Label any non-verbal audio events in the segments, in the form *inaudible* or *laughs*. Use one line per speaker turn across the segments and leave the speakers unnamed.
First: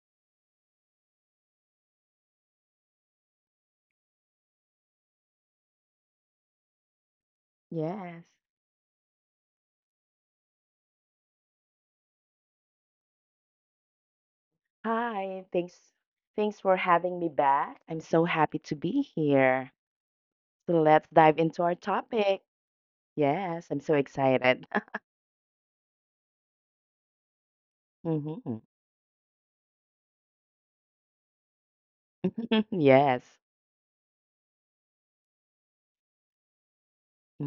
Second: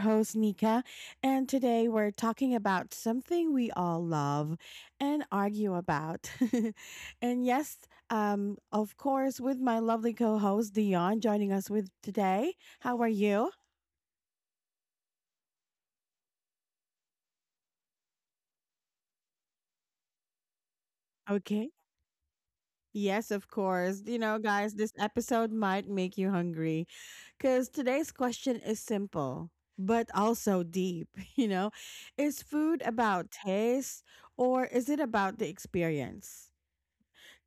host, Nika, and today we're talking about something we all love and argue about. *laughs* and yes,
Yes.
um, of course, with my lovely co host, Dion, joining us with today. How are you?
Hi, thanks for having me back. I'm so happy to be here. So let's dive into
Okay.
our topic.
Yes, of
Yes, I'm so
course. You know,
excited.
guys, this episode might make you hungry because
*laughs*
today's question
hmm
is simple but also deep. *laughs* You know, is
*laughs*
food
Yes.
about taste or is it about the experience?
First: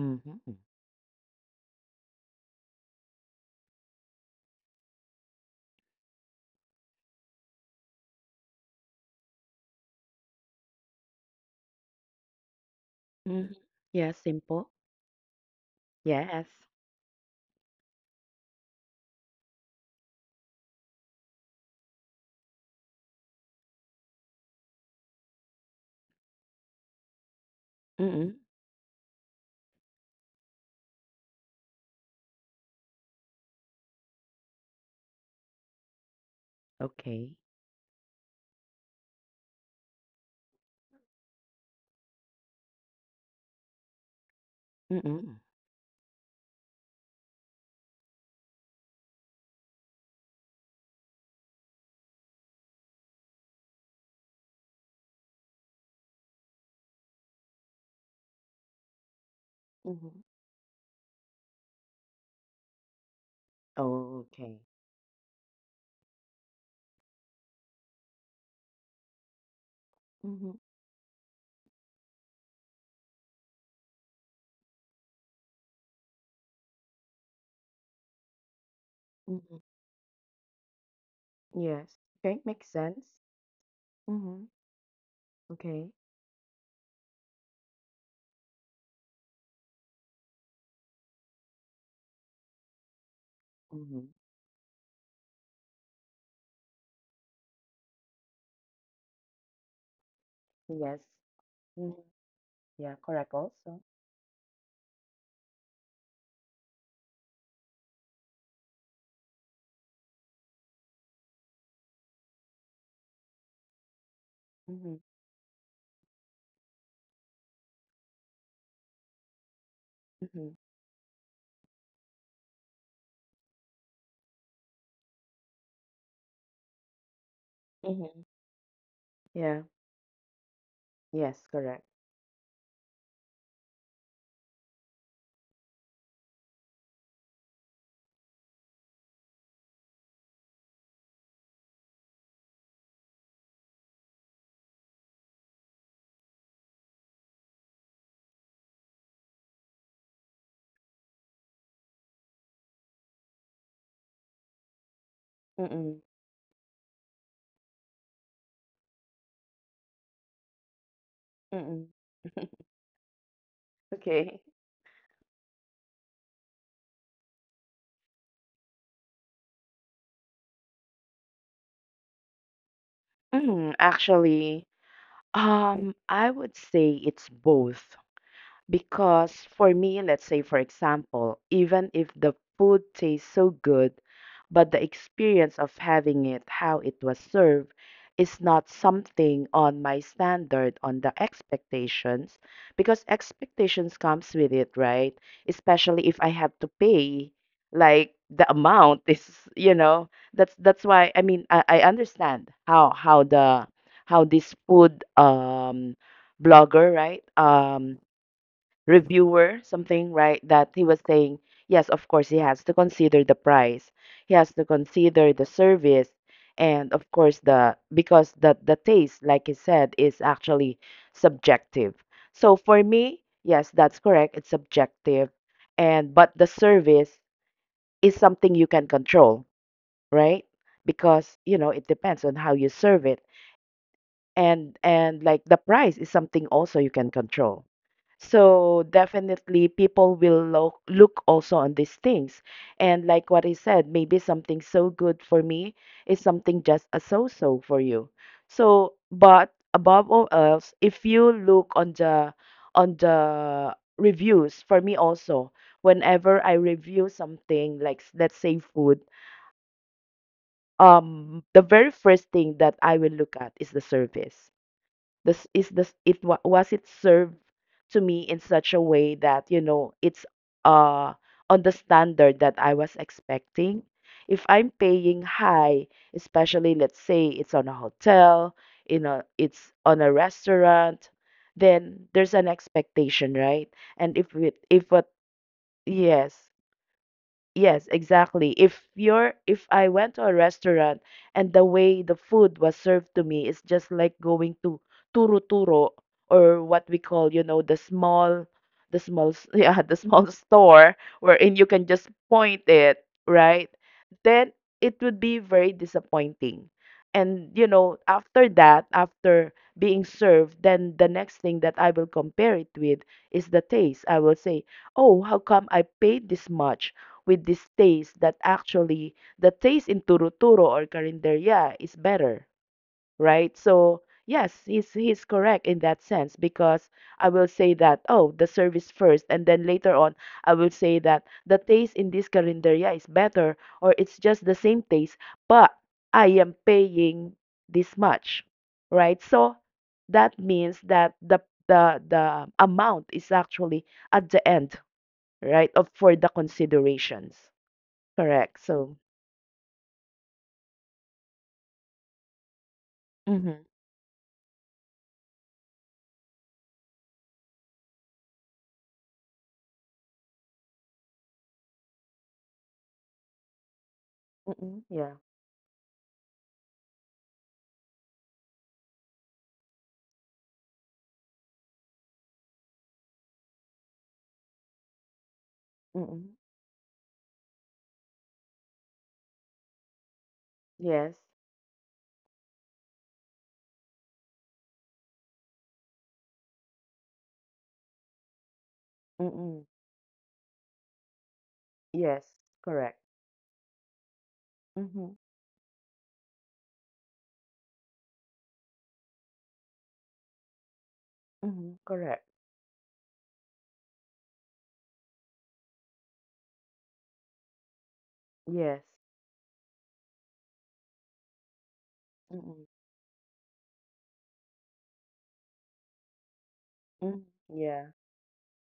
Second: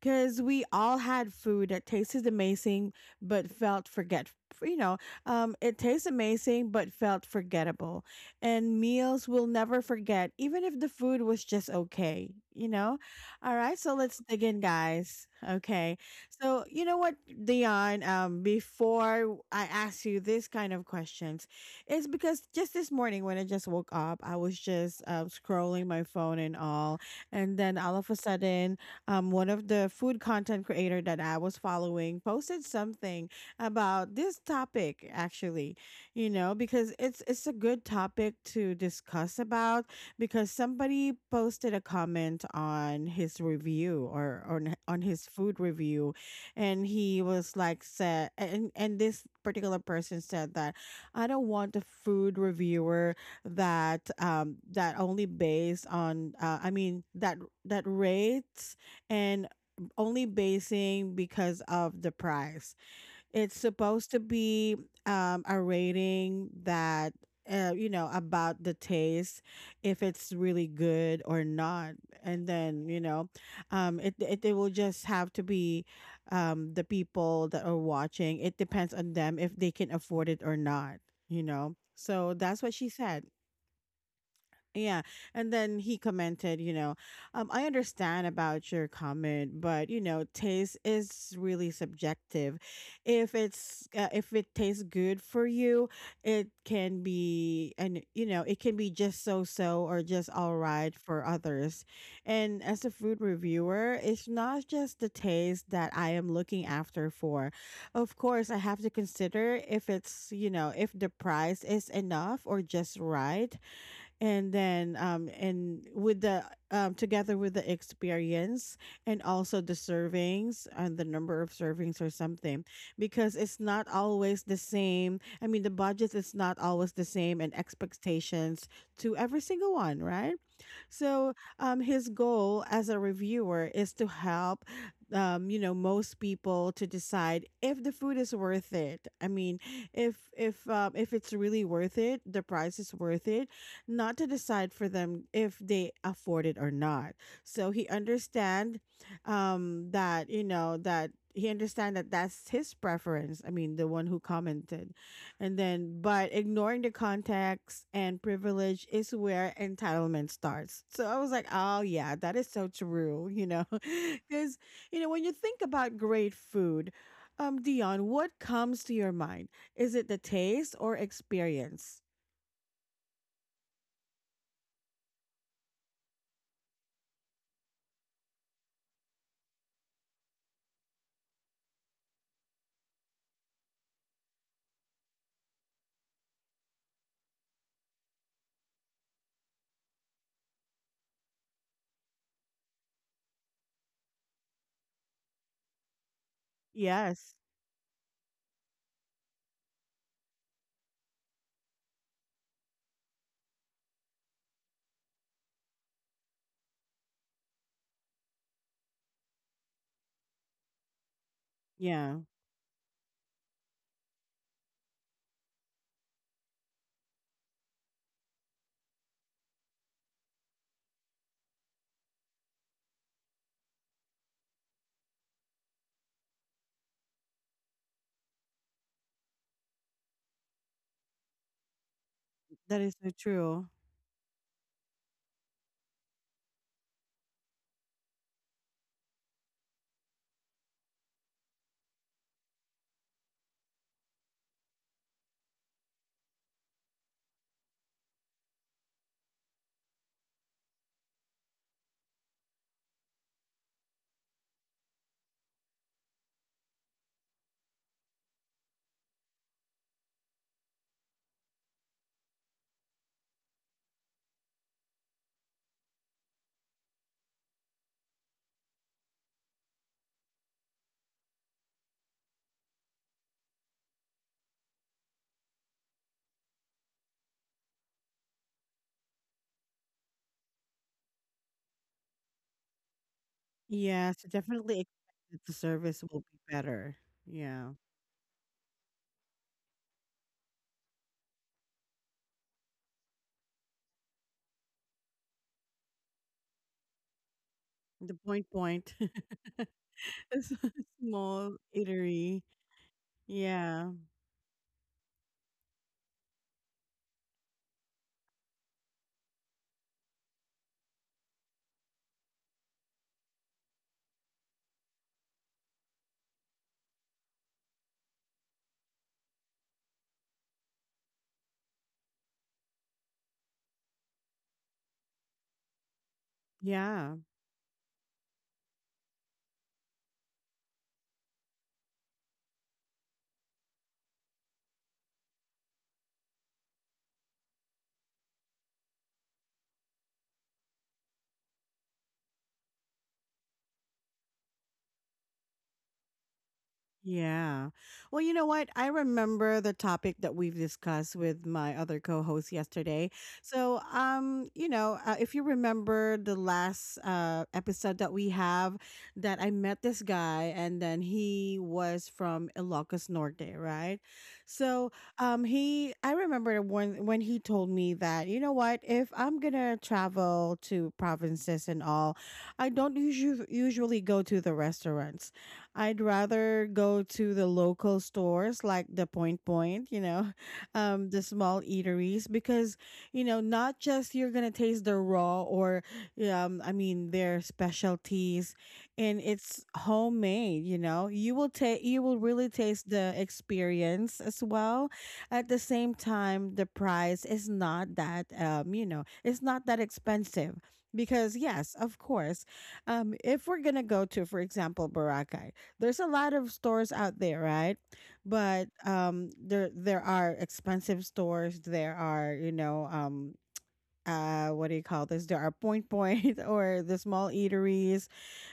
Because we all had food that tasted amazing but felt forget you know it tastes amazing but felt forgettable, and meals we'll never forget even if the food was just okay, you know.
hmm
All right, so
Yeah,
let's dig in,
simple.
guys. Okay,
Yes.
so you know what, Dion, before I ask you this kind of questions, it's because just this morning when I just woke up, I was just scrolling my phone and all, and then all of a
Mm-mm.
sudden, one of the food content creator that I was following posted something about this topic actually. You know, because it's
Okay.
it's a good topic to discuss about, because somebody posted a comment on his review or on his
Mm-mm.
food review. And he was like said and this particular person said that, "I don't want a food reviewer that only based on I mean that that rates and
hmm
only basing because of the price. It's supposed to
Okay.
be a rating that, you know, about the taste, if it's
hmm
really good or not, and then you know, it will just have to be, the people that are watching. It depends on them if
hmm
they can afford it or not." You know,
Yes.
so
Okay,
that's
makes
what she
sense.
said.
Hmm
Yeah. And then
Okay.
he commented, you know, "I understand about your comment, but you know, taste is really subjective. If it's
hmm
if it tastes good for you, it can be, and you know, it can be just so-so or just all right
Yes.
for others.
hmm
And as a
Yeah,
food
correct also.
reviewer, it's not just the taste that I am looking after for. Of course, I have to consider if it's, you know, if the price is enough or just right, and
Hmm
then and with the together with the experience, and also the
hmm
servings and the number of servings or something, because it's not always the same. I mean, the budget is not always the same and
hmm
expectations to every
Yeah.
single one, right? So
Yes, correct.
his goal as a reviewer is to help, you know, most people to decide if the food is worth it. I mean, if it's really worth it, the price is worth it. Not to decide for them if they afford it or not." So he understand, that you know that. He understand that that's his preference. I mean, the one who commented, and
Mm-mm.
then, but ignoring the context and privilege is where entitlement starts. So I was like, oh
Mm-mm.
yeah,
*laughs*
that is so true, you know? *laughs*
Okay.
Because, you know, when you think about great food, Dion, what comes to your mind? Is it the taste or experience?
Actually, I would say it's both. Because for me, let's say for example, even if the food tastes so good, but the experience of having it, how it was served, is not something on my standard, on the expectations, because expectations comes with it, right? Especially if I have to pay,
Yes.
like the amount is, you know, that's why I mean I understand how the how this food blogger, right? Reviewer something right that he was saying, yes, of
Yeah,
course he has to consider the price, he has to consider the service, and of course the because the taste like he said is actually subjective. So for me yes that's correct, it's subjective. And but the service is something you can control, right? Because you know it depends on how you
that is
serve it.
so true.
And like the price is something also you can control, so definitely people will look also on these things. And like what I said, maybe something so good for me is something just a so-so for you. So, but above all else, if you look on the reviews for me also, whenever I review something like let's say food, the very first thing that I will look at is the service. This is this was it served to me in such a way that you know it's uh on the standard that I was expecting. If I'm paying high, especially let's say it's on a hotel, in a it's on a restaurant, then there's an expectation, right? And
Yes,
if
so
we if
definitely
what
expect that the service will
yes,
be better. Yeah.
yes, exactly. If you're if I went to a restaurant and the way the food was served to me is just like going to turo-turo, or what we call, you know, the
The
small
point point.
*laughs* yeah,
*laughs*
the small
It's a
store wherein you
small
can just
eatery.
point it, right?
Yeah.
Then it would be very disappointing. And you know, after that, after being served, then the next thing that I will compare it with is the taste. I will say, "Oh, how come I paid this much?" with this taste that actually the taste in turuturo or carinderia is better, right? So yes, he's correct in that sense because
Yeah.
I will say that, oh, the service first, and then later on I will say that the taste in this carinderia is better or it's just the same taste, but I am paying this much, right? So that means that the amount is actually at the end right of for the considerations.
Yeah. Well, you know
Correct.
what?
So,
I remember the topic that we've discussed with my other co-host yesterday.
mhm.
So, you know, if you remember the last episode that we have, that I met this guy and then he was from Ilocos Norte, right?
Mm-mm.
So,
Yeah.
he I remember when he told me that, you know what, "If I'm going to travel to provinces and all, I don't usually go to the restaurants. I'd
Mm-mm.
rather go to the local stores like the Point Point, you know, *laughs*
Yes.
the small eateries, because you know, not just you're gonna taste the raw or yeah, I mean their specialties, and
Mm-mm.
it's homemade. You know, you will
Yes.
really
Correct.
taste the experience as well.
Mhm.
At the same time, the price is not that, you know, it's not that expensive." Because
Mhm.
yes, of
Correct.
course, if we're gonna go to, for example, Boracay, there's a lot of stores out there, right?
Yes.
But there are expensive stores. There are,
Mm-mm.
you know, what do you call this, there are point point *laughs* or the
Mm.
small
Yeah.
eateries,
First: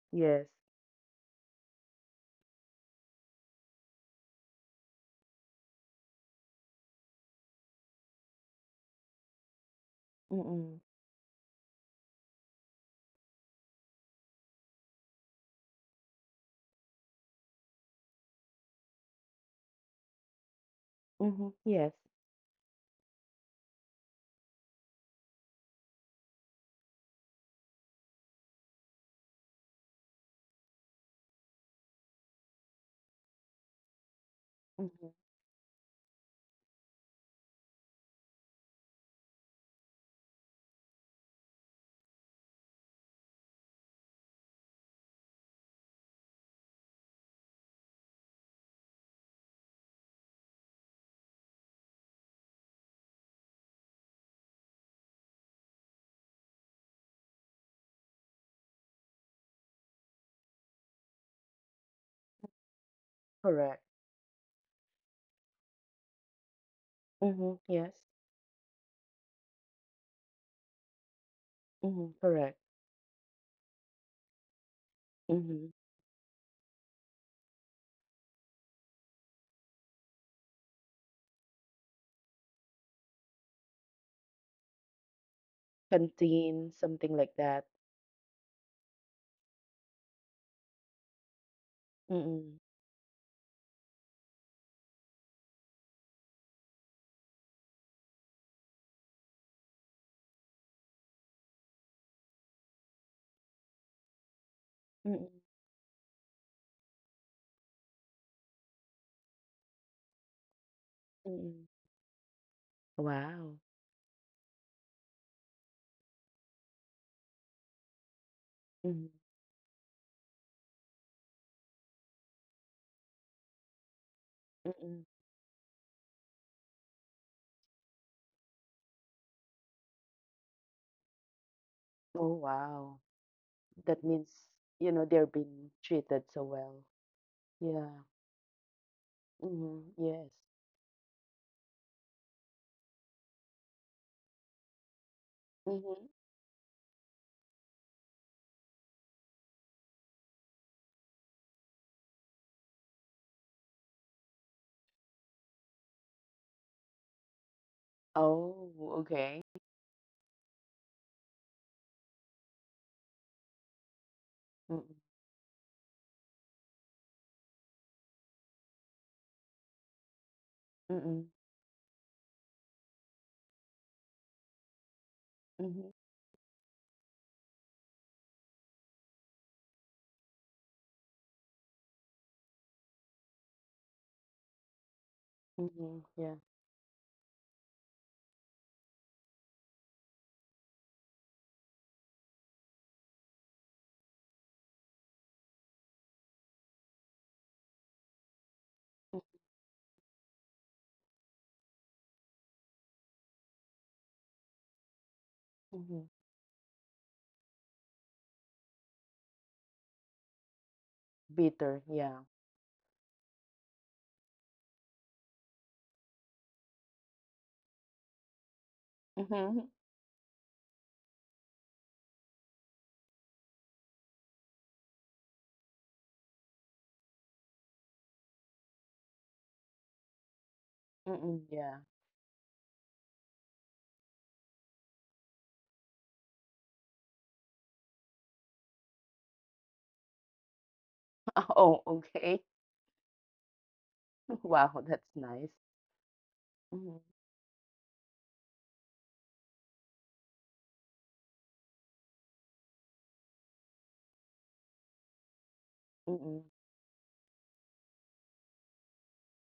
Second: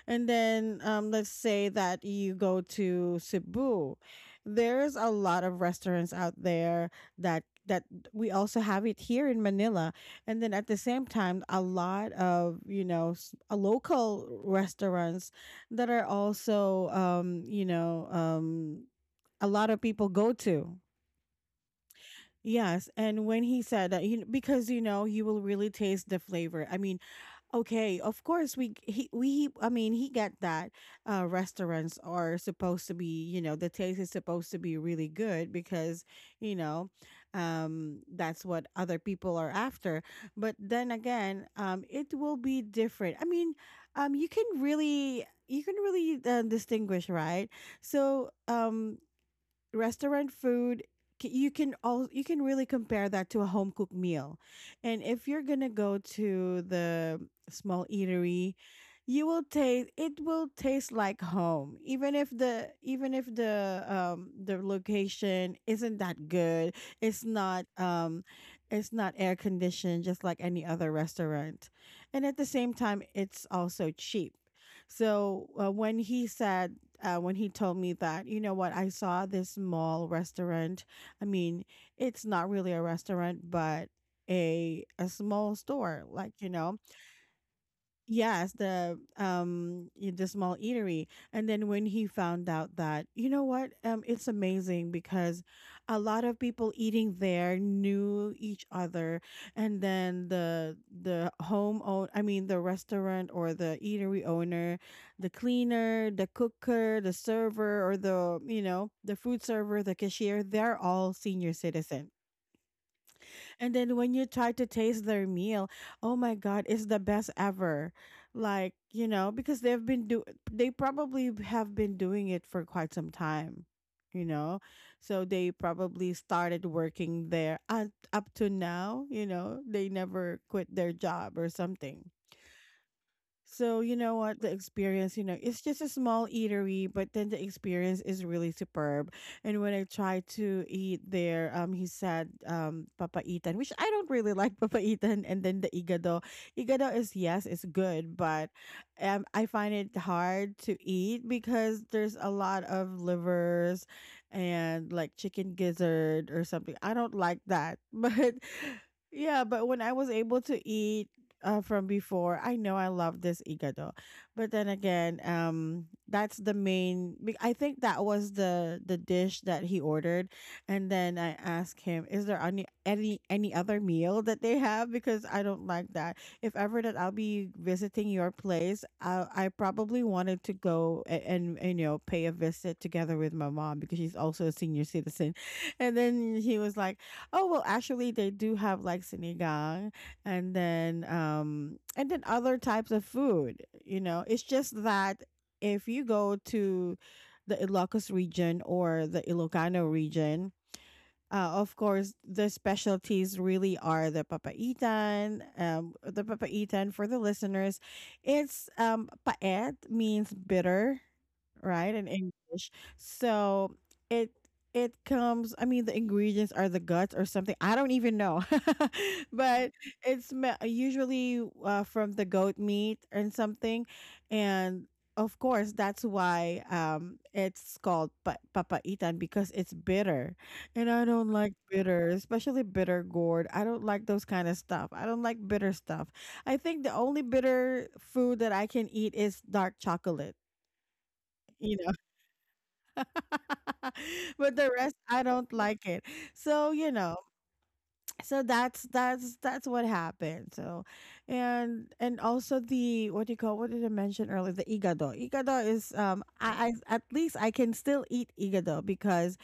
and
Yes.
then, let's say that you go to Cebu, there's a lot of restaurants out there that we also have it here in Manila, and then at the
Mm-mm.
same time a lot of, you know, local restaurants that are also, you know, a lot of people go to.
Mhm. Yes.
Yes, and when he said that, you, because you know, you will really taste the flavor. I mean, okay, of course we he we I mean he get that, restaurants are supposed to be, you know, the taste is supposed to be really
Mhm.
good because, you know, that's what other people are after. But then again, it will be different. I mean, um, you can really distinguish, right? So restaurant food, you can really compare that to a home cooked meal, and if you're gonna go to the small eatery, you will taste it will taste like home, even if the even if
Correct.
the um the location isn't that good. it's
Mhm.
not
Yes.
um it's not air conditioned, just like any other restaurant,
Mhm.
and at the
Correct.
same time it's also cheap. So
Mhm.
when he told me that, "You know what, I saw this mall restaurant." I mean, it's not really a restaurant, but a small store, like, you
Canteen,
know,
something like that.
yes, the the small eatery. And then when he found
Mm-mm.
out that, you know what? It's amazing, because a lot of people eating there knew each other, and then the home own I mean the restaurant or the eatery owner, the
Mm-mm.
cleaner, the cooker, the server or the, you know, the food server, the cashier, they're all senior
Mm-mm.
citizens.
Wow.
And then when you try to taste their meal, oh my god, it's the best ever. Like, you
Mhm.
know, because they probably have been doing it for quite some time, you know.
Mm-mm.
So they probably started working there and up to now, you know, they never quit their job or something.
Oh, wow.
So, you
That
know
means,
what, the
you know,
experience, you
they're
know, it's
being
just a
treated
small
so well.
eatery, but then the
Yeah.
experience is really superb. And when I
Mhm.
tried
Yes.
to eat there, he said papaitan, which I don't really *laughs* like papaitan, and then the
Mhm.
igado. Igado is, yes, it's good, but I find it hard to eat because there's a lot of livers and like chicken gizzard or something. I don't like that, *laughs* but.
Oh, okay.
Yeah, but when I was able to eat, from before, I know I love this igado, but then
Mm,
again, that's the main. Be- I think that was the dish that he ordered, and then
mm,
I asked him, "Is there any any other meal that they have?" Because I don't
mhm,
like that. If ever that I'll be visiting your place, I probably wanted to go and you know, pay a visit together with my mom, because she's also a senior citizen. *laughs* And
mhm,
then
yeah.
he was like, "Oh well, actually they do have like sinigang." And then other types of food, you know, it's just that if you go to the Ilocos region or
Mm,
the Ilocano region, of course the specialties really are the papaitan. um
mhm.
the papaitan, for the listeners, it's, paet means bitter,
Bitter,
right? In
yeah.
English. So it it comes, I mean, the ingredients are the guts or something. I don't even know. *laughs* But
Mhm,
it's usually from the goat meat and something. And of course, that's why, it's called papaitan, because it's bitter. And I don't
mm,
like
yeah.
bitter, especially bitter gourd. I don't like those kind of stuff. I don't like bitter stuff. I think the only bitter food that I can eat is dark chocolate.
*laughs*
You
Oh, okay.
*laughs*
*laughs*
but the
Wow,
rest
that's
I
nice.
don't like it. So, you
Mhm,
know, so that's what happened. So and also the, what do you call, what did I mention earlier? The igado. Igado is, um
mm,
I, I at least I can still eat igado because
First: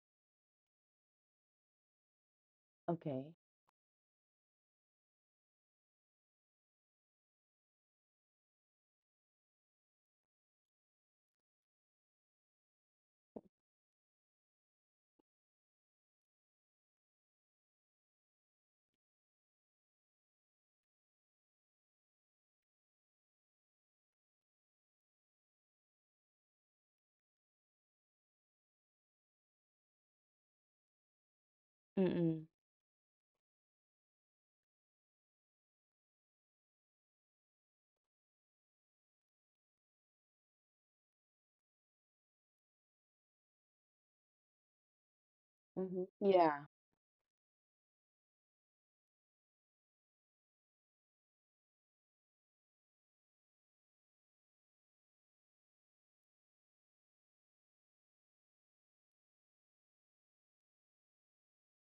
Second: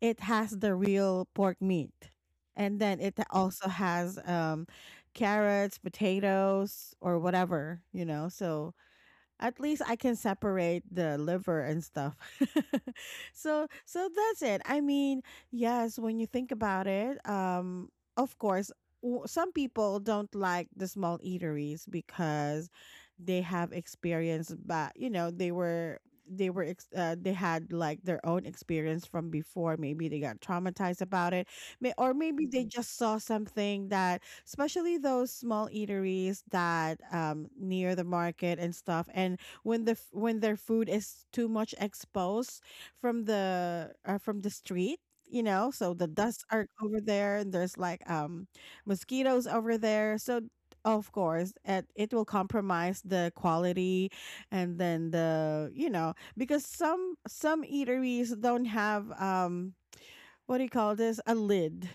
it has the real pork meat. And then it
okay.
also has, carrots, potatoes or whatever, you know. So at least I can separate the liver and stuff. *laughs* So that's it. I mean, yes, when you think about it, of course, some people don't like the small eateries because they have experience, but you know they were they had like their own experience from before. Maybe they got traumatized about it. Or maybe
Mm,
they just saw something, that especially those small eateries that near the market and stuff, and when when their food is too much exposed from the street, you know, so the
mhm,
dusts are
yeah.
over there and there's like mosquitoes over there. So of course it will compromise the quality. And then the you know because some eateries don't have, um, what do you call this, a lid,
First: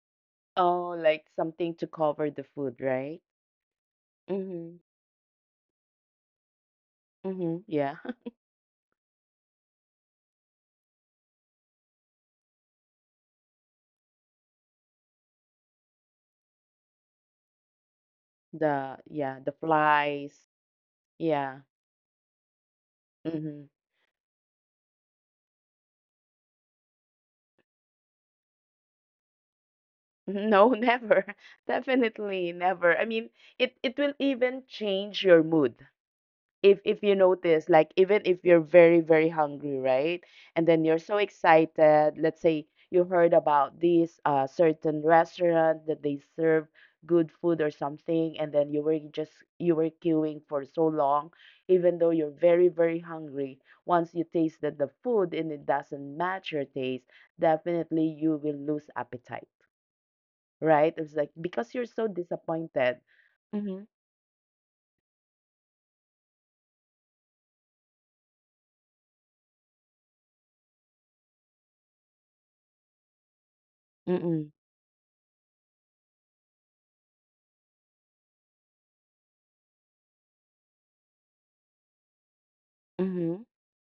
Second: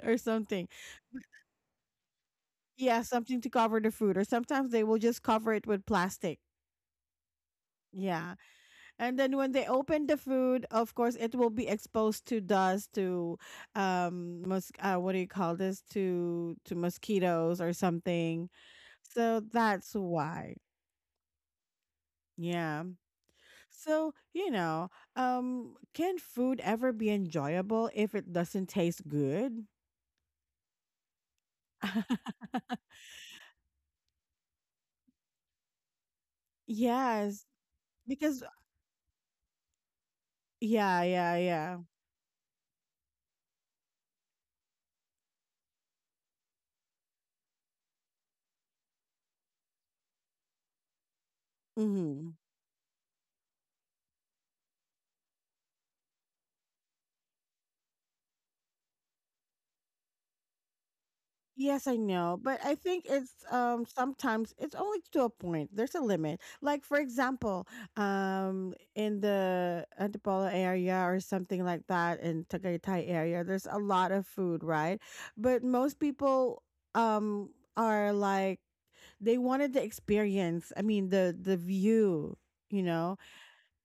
*laughs* or something.
Oh, like something to cover the food,
Yeah,
right?
something to cover the food, or sometimes
Mhm,
they will just cover it with plastic.
mhm, yeah.
Yeah.
*laughs*
And then when they open the food, of course, it will be exposed to dust, to, what do you call this? To mosquitoes or something.
The,
So
yeah, the
that's
flies.
why.
Yeah.
Yeah.
Mhm.
So, you know, can food ever be enjoyable if it doesn't taste good?
*laughs* No, never. *laughs*
*laughs*
Definitely never. I mean, it will even change your mood if you
Yes.
notice, like, even if
Because
you're very hungry, right? And then you're
yeah,
so
yeah, yeah.
excited, let's say you heard about this certain restaurant that they serve good food or something, and then you were just, you were queuing for so long even though
Mm-hmm.
you're very hungry. Once you tasted the food and it doesn't match your taste, definitely you will lose appetite, right? It's like because you're
Yes, I
so
know, but I
disappointed.
think it's
Mm-hmm
um sometimes it's only to a point. There's a limit. Like for example, in the Antipolo area or something like that, in Tagaytay area, there's a lot of
mm-mm
food, right? But most people, um are like, they wanted the experience. I mean the view, you know.
mm-hmm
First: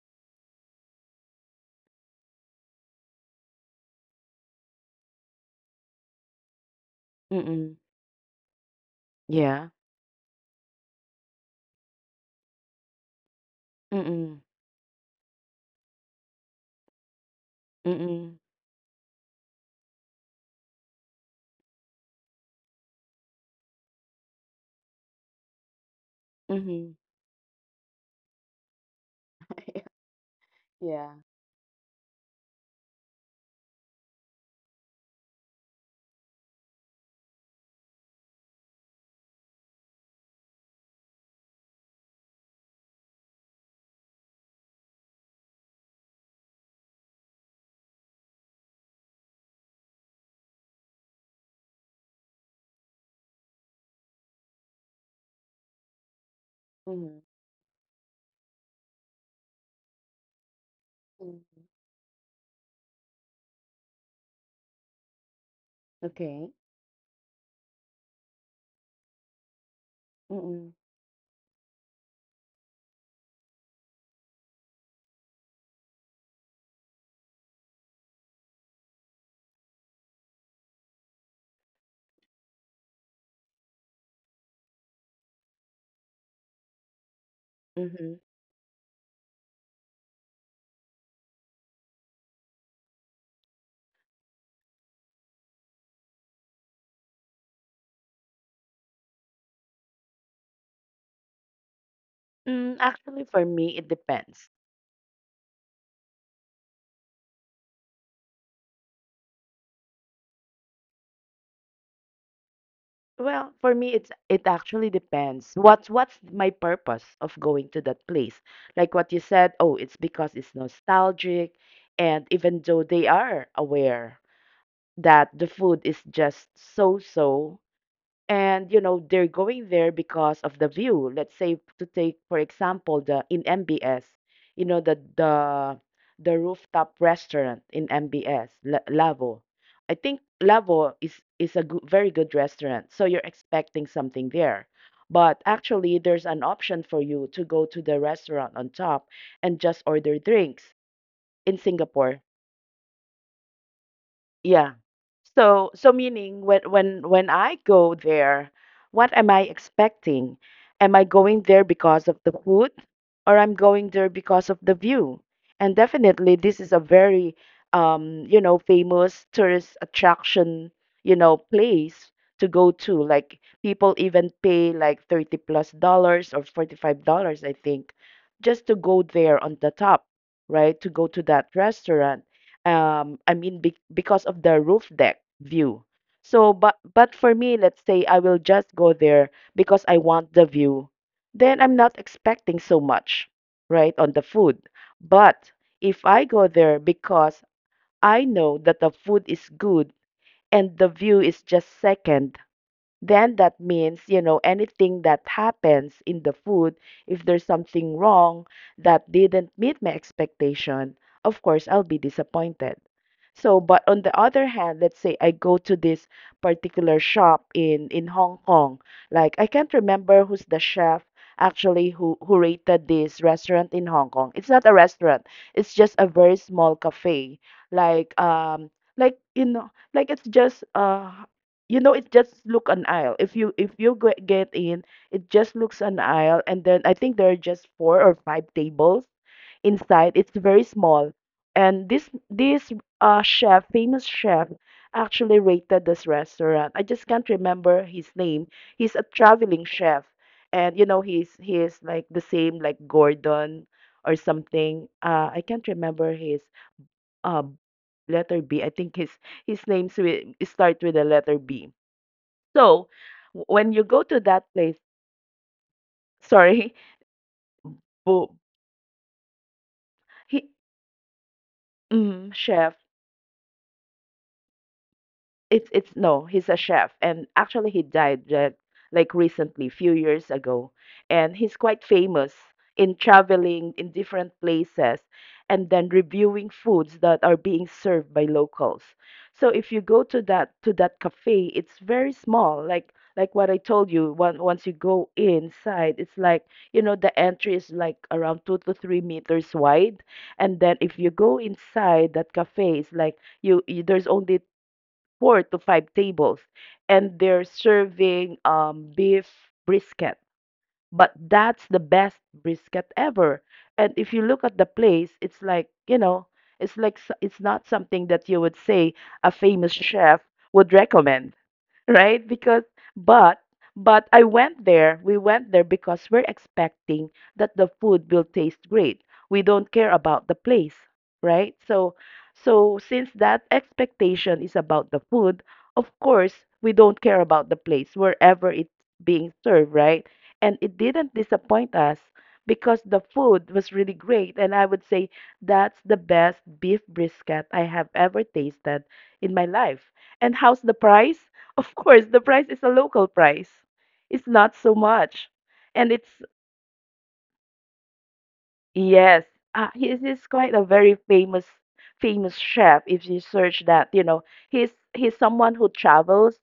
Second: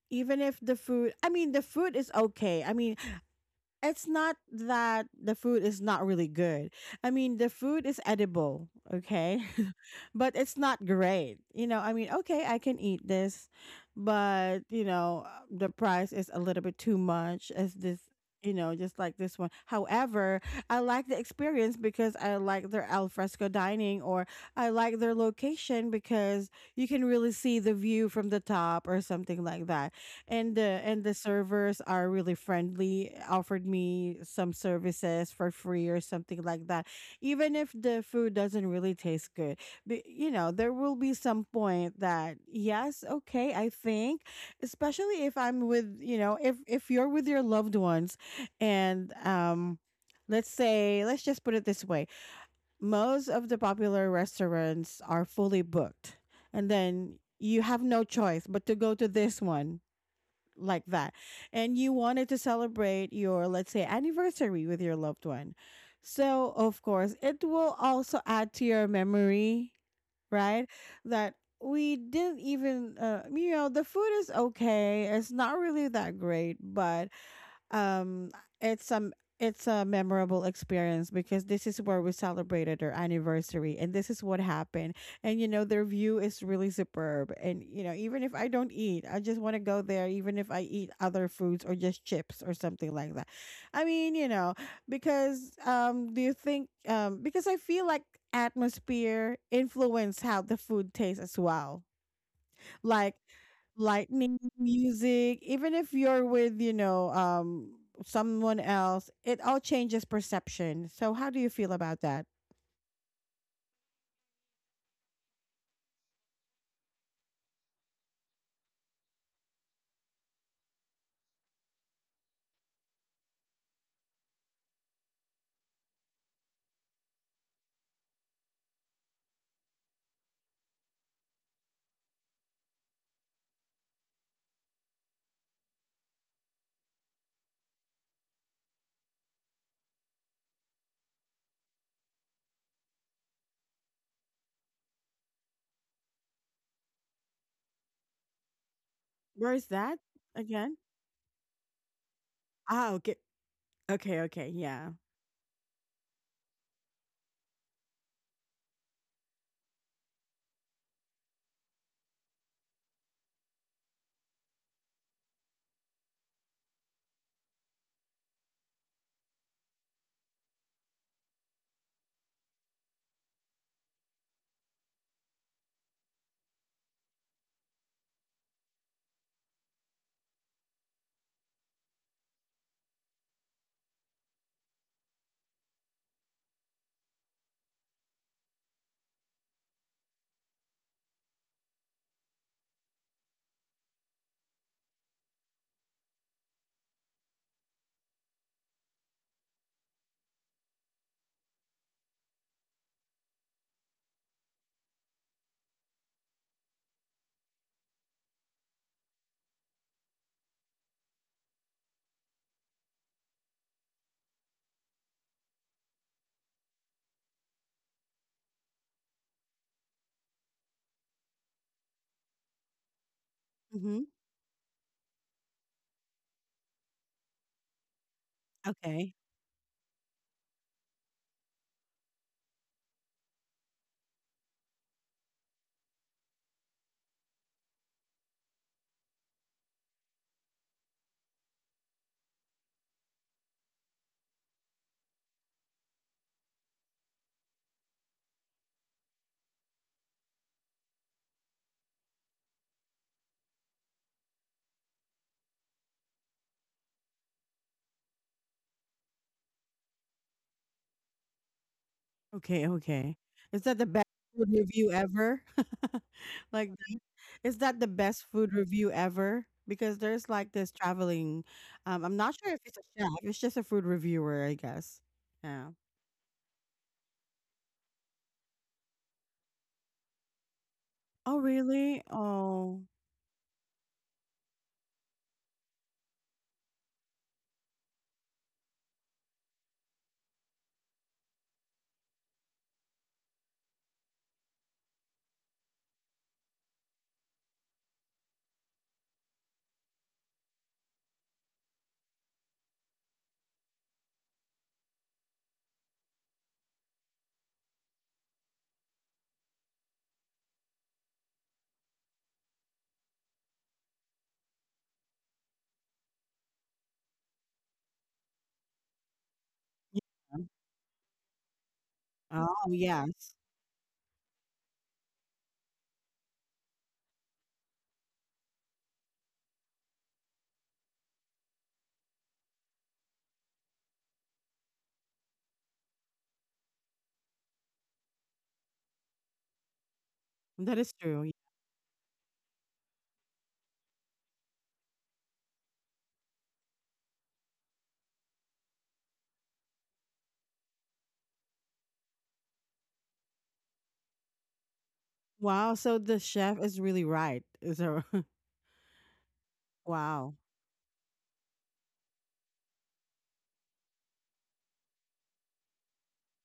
Even if the food, I mean the food is okay. I mean, it's not that the food is not really good. I mean, the
mm-mm
food is edible, okay?
yeah
*laughs* But it's not great. You know, I mean, okay, I can eat this,
mm-mm
but you know, the price is a little bit too much as this,
Mm,
you know, just like this one. However, I like the experience because I like their al fresco dining, or I like their location because you
mhm.
can really see the view from the top or something like that. And the and
Yeah.
the servers are really friendly, offered me some services for free or something like that, even if the food doesn't really taste good. But you know, there will be some point that yes, okay, I think, especially if I'm with, if you're with your loved ones, and let's say, let's just put it this way, most of the popular restaurants are fully booked, and then
Mhm.
you have no choice but to go to this one, like that.
Mhm.
And you wanted to celebrate your, let's say, anniversary with your loved one.
Okay.
So of course it will also add to your memory, right?
Mm.
That we didn't even you know, the food is okay, it's not really that great, but um it's um, it's a memorable experience because this is where we celebrated our anniversary and this is what happened. And you know, their view is really superb, and you know,
Mhm.
even if I don't eat, I just want to go there, even if I eat other foods or just chips or something like that. I mean, you know, because do you think, because I feel like atmosphere influence how the food tastes as well,
Mm,
like
actually, for me, it
lightning,
depends.
music, even if you're with, you know, someone else, it all changes perception. So how do you feel about that?
Well, for me, it's it actually depends. What's my purpose of going to that place? Like what you said, oh, it's because it's nostalgic, and even though they are aware that the food is just so-so, and you know they're going there because of the view, let's say to take for example the in MBS, you know, the the rooftop restaurant in MBS, Lavo. I think Lavo is a good, very good restaurant, so you're expecting something there, but actually there's an option for you to go to the restaurant on top
Where
and
is
just
that
order drinks
again?
in Singapore,
Ah, okay. Okay, okay,
yeah.
yeah.
So so meaning when I go there, what am I expecting? Am I going there because of the food, or I'm going there because of the view? And definitely this is a very you know, famous tourist attraction, you know, place to go to. Like people even pay like 30 plus dollars or $45, I think, just to go there on the top, right? To go to that restaurant, I mean because of the roof deck view. So but for me, let's say I will just go there because I want the view, then I'm not expecting so much right on the food. But if I go there because I know that the food is good and the view is just second, then that means, you know, anything that happens in the food, if there's something wrong that didn't meet my expectation, of course I'll be disappointed. So but on the other hand, let's say I go to this particular shop in Hong Kong, like I can't remember who's the chef actually who rated this restaurant in
Mm-hmm.
Hong Kong. It's not a restaurant, it's just a very small cafe, like um
Okay,
like you know, like it's just you know, it just look an aisle, if you get in, it just looks an aisle. And then I think there are just four or five tables inside, it's very small. And this chef, famous chef, actually rated this restaurant. I just can't remember his name. He's a traveling chef, and you know he's like the same like Gordon or something, I can't remember his uh letter B, I think, his names will start with the letter B.
okay,
So
okay.
w-
Is that
when
the
you
best
go to that
food
place,
review ever? *laughs* Like
sorry,
that? Is that the
*laughs*
best
Bo,
food review ever, because there's like
he,
this traveling, I'm not
mm,
sure if it's
chef,
a chef, it's just a food reviewer, I guess. Yeah.
it's no, he's a chef, and actually he died that like recently, few years ago,
Oh,
and he's quite
really?
famous
Oh,
in traveling in different places and then reviewing foods that are being served by locals. So if you go to that cafe, it's very small, like what I told you. Once you go inside, it's like, you know, the entry is like around 2 to 3 meters wide, and then if you go inside that cafe, it's like you there's only four to five tables, and they're serving beef brisket. But that's the best brisket ever. And if you look at the place, it's like, you know, it's like it's not something that you would say a famous chef
yeah.
would recommend, right?
Oh,
Because
yes.
but but I went there. We went there because we're expecting that the food will taste great. We don't care about the place, right? So so since that expectation is about the food, of course we don't care about the place wherever it's being served, right? And
That
it
is
didn't
true.
disappoint us because the food was really great, and I would say that's the best beef brisket I have ever tasted in my life. And how's the price? Of course, the price is a local price. It's not so much.
Wow.
And
So the
it's,
chef is really right. Is there? *laughs*
yes, he is he's
Wow.
quite a very famous, famous chef, if you search that, you know. He's he's someone who travels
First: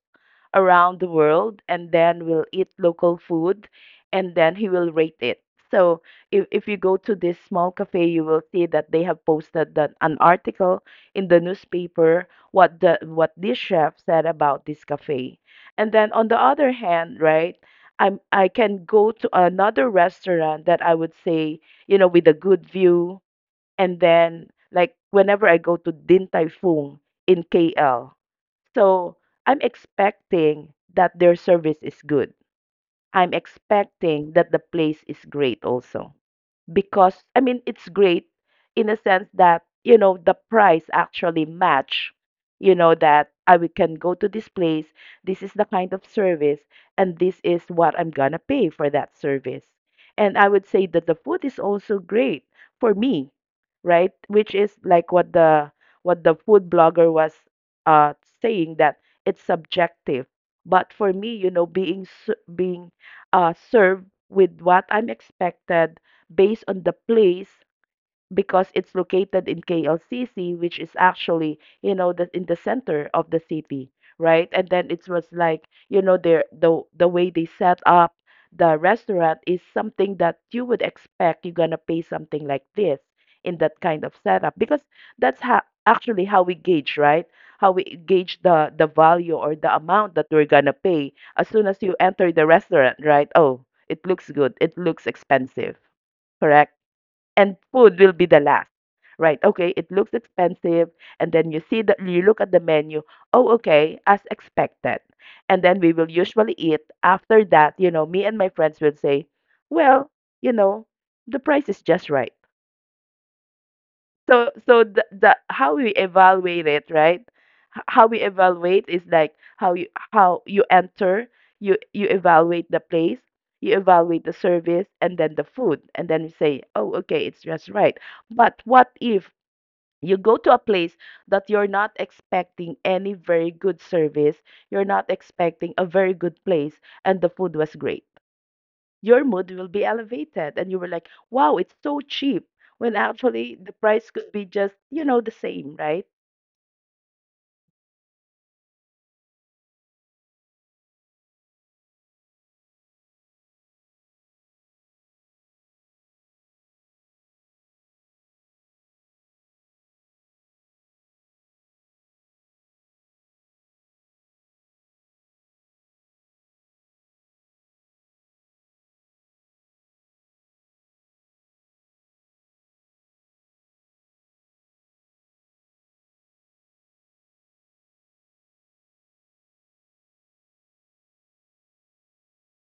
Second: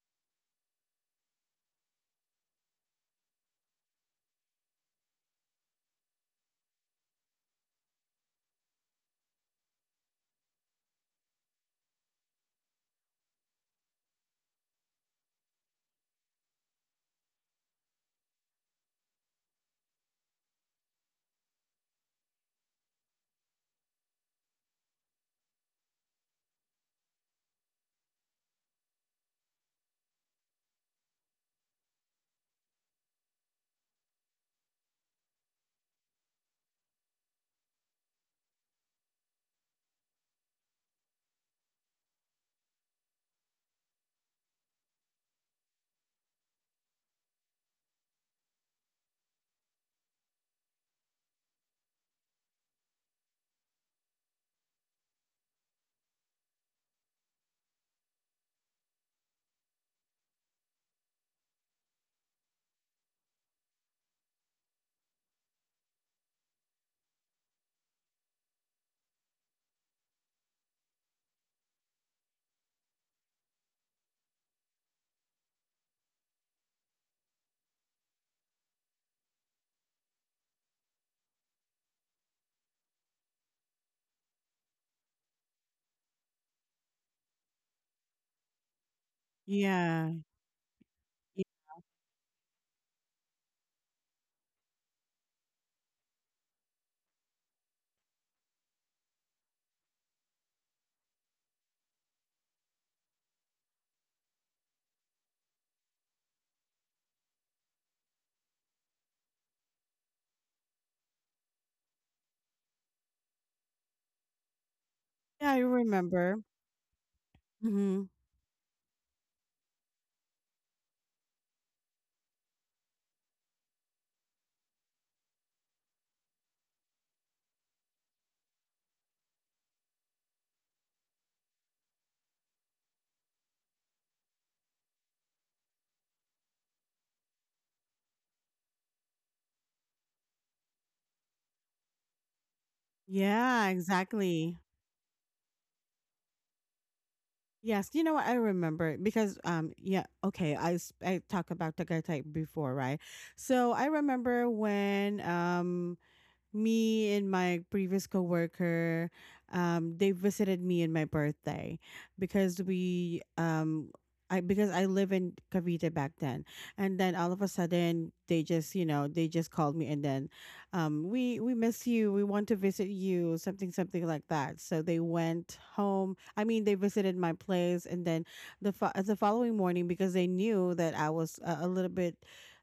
around the world and then will eat local food, and then he will rate it. So if you go to this small cafe, you will see that they have posted that an article in the newspaper what the what this chef said about this cafe. And then on the other hand, right, I'm I can go to another restaurant that I would say, you know, with a good view. And then like whenever I go to Din Tai Fung in KL, so I'm expecting that their service is good. I'm expecting that the place is great also because I mean it's great in a sense that you know the price actually match you know that I we can go to this place. This is the kind of service and this is what I'm gonna pay for that service. And I would say that the food is also great for me, right, which is like what the food blogger was uh saying that it's subjective. But for me, you know, being served with what I'm expected based on the place, because it's located in KLCC, which is actually, you know, in the center of the city, right? And then it was like, you know, their the way they set up the restaurant is something that you would expect you're gonna pay something like this in that kind of setup. Because that's how actually how we gauge, right? How we gauge the value or the
Yeah.
amount that we're gonna pay as soon as you enter the restaurant, right? Oh, it looks good. It looks expensive, correct? And food will be the last. Right, okay, it looks expensive, and then you see that you look at the menu. Oh, okay, as expected. And then we will usually eat. After that, you know, me and my friends will say, well, you know, the price is just right. So, so the
Yeah, I
how we
remember.
evaluate it, right?
Hmm.
How we evaluate is like how you enter, you evaluate the place, you evaluate the service, and then the food, and then you say, oh, okay, it's just right. But what if you go to a place that you're not expecting any very good service, you're not expecting a very good place, and the food was great? Your mood will be elevated and you were like, wow, it's so cheap, when actually
Yeah,
the price could be
exactly.
just, you know, the same, right?
Yes, you know what? I remember it because yeah, okay, I talked about Tagaytay before, right? So I remember when me and my previous coworker, they visited me in my birthday because we I, because I live in Cavite back then. And then all of a sudden they just, you know, they just called me, and then, we miss you, we want to visit you, something something like that. So they went home. I mean, they visited my place. And then the following morning, because they knew that I was a little bit,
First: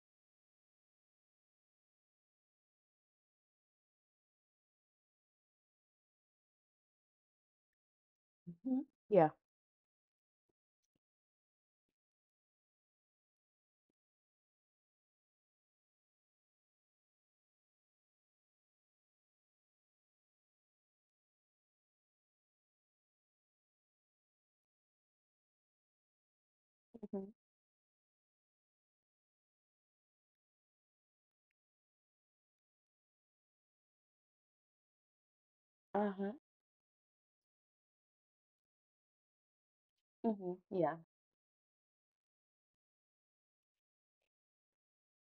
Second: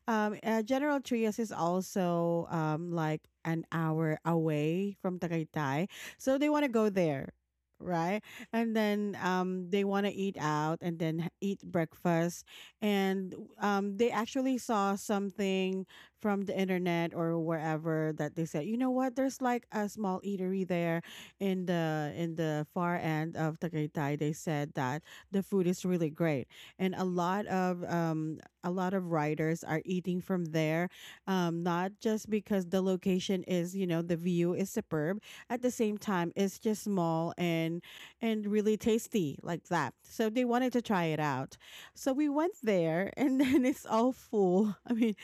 General Trias is also like an hour away from Tagaytay, so they want to go there, right? And
Mhm.
then
Yeah.
they want to eat out and then eat breakfast. And they actually saw something from the internet or wherever, that they said, you know what, there's like a small eatery there, in the far end of Tagaytay. They said that the food is really great, and
Mhm.
a lot of riders are eating from there, not just because the location is, you know, the view is superb. At the same time,
Uh-huh.
it's just small and really tasty, like that. So they
Mhm,
wanted to
yeah,
try it out. So we went there, and *laughs* then it's all full. I mean,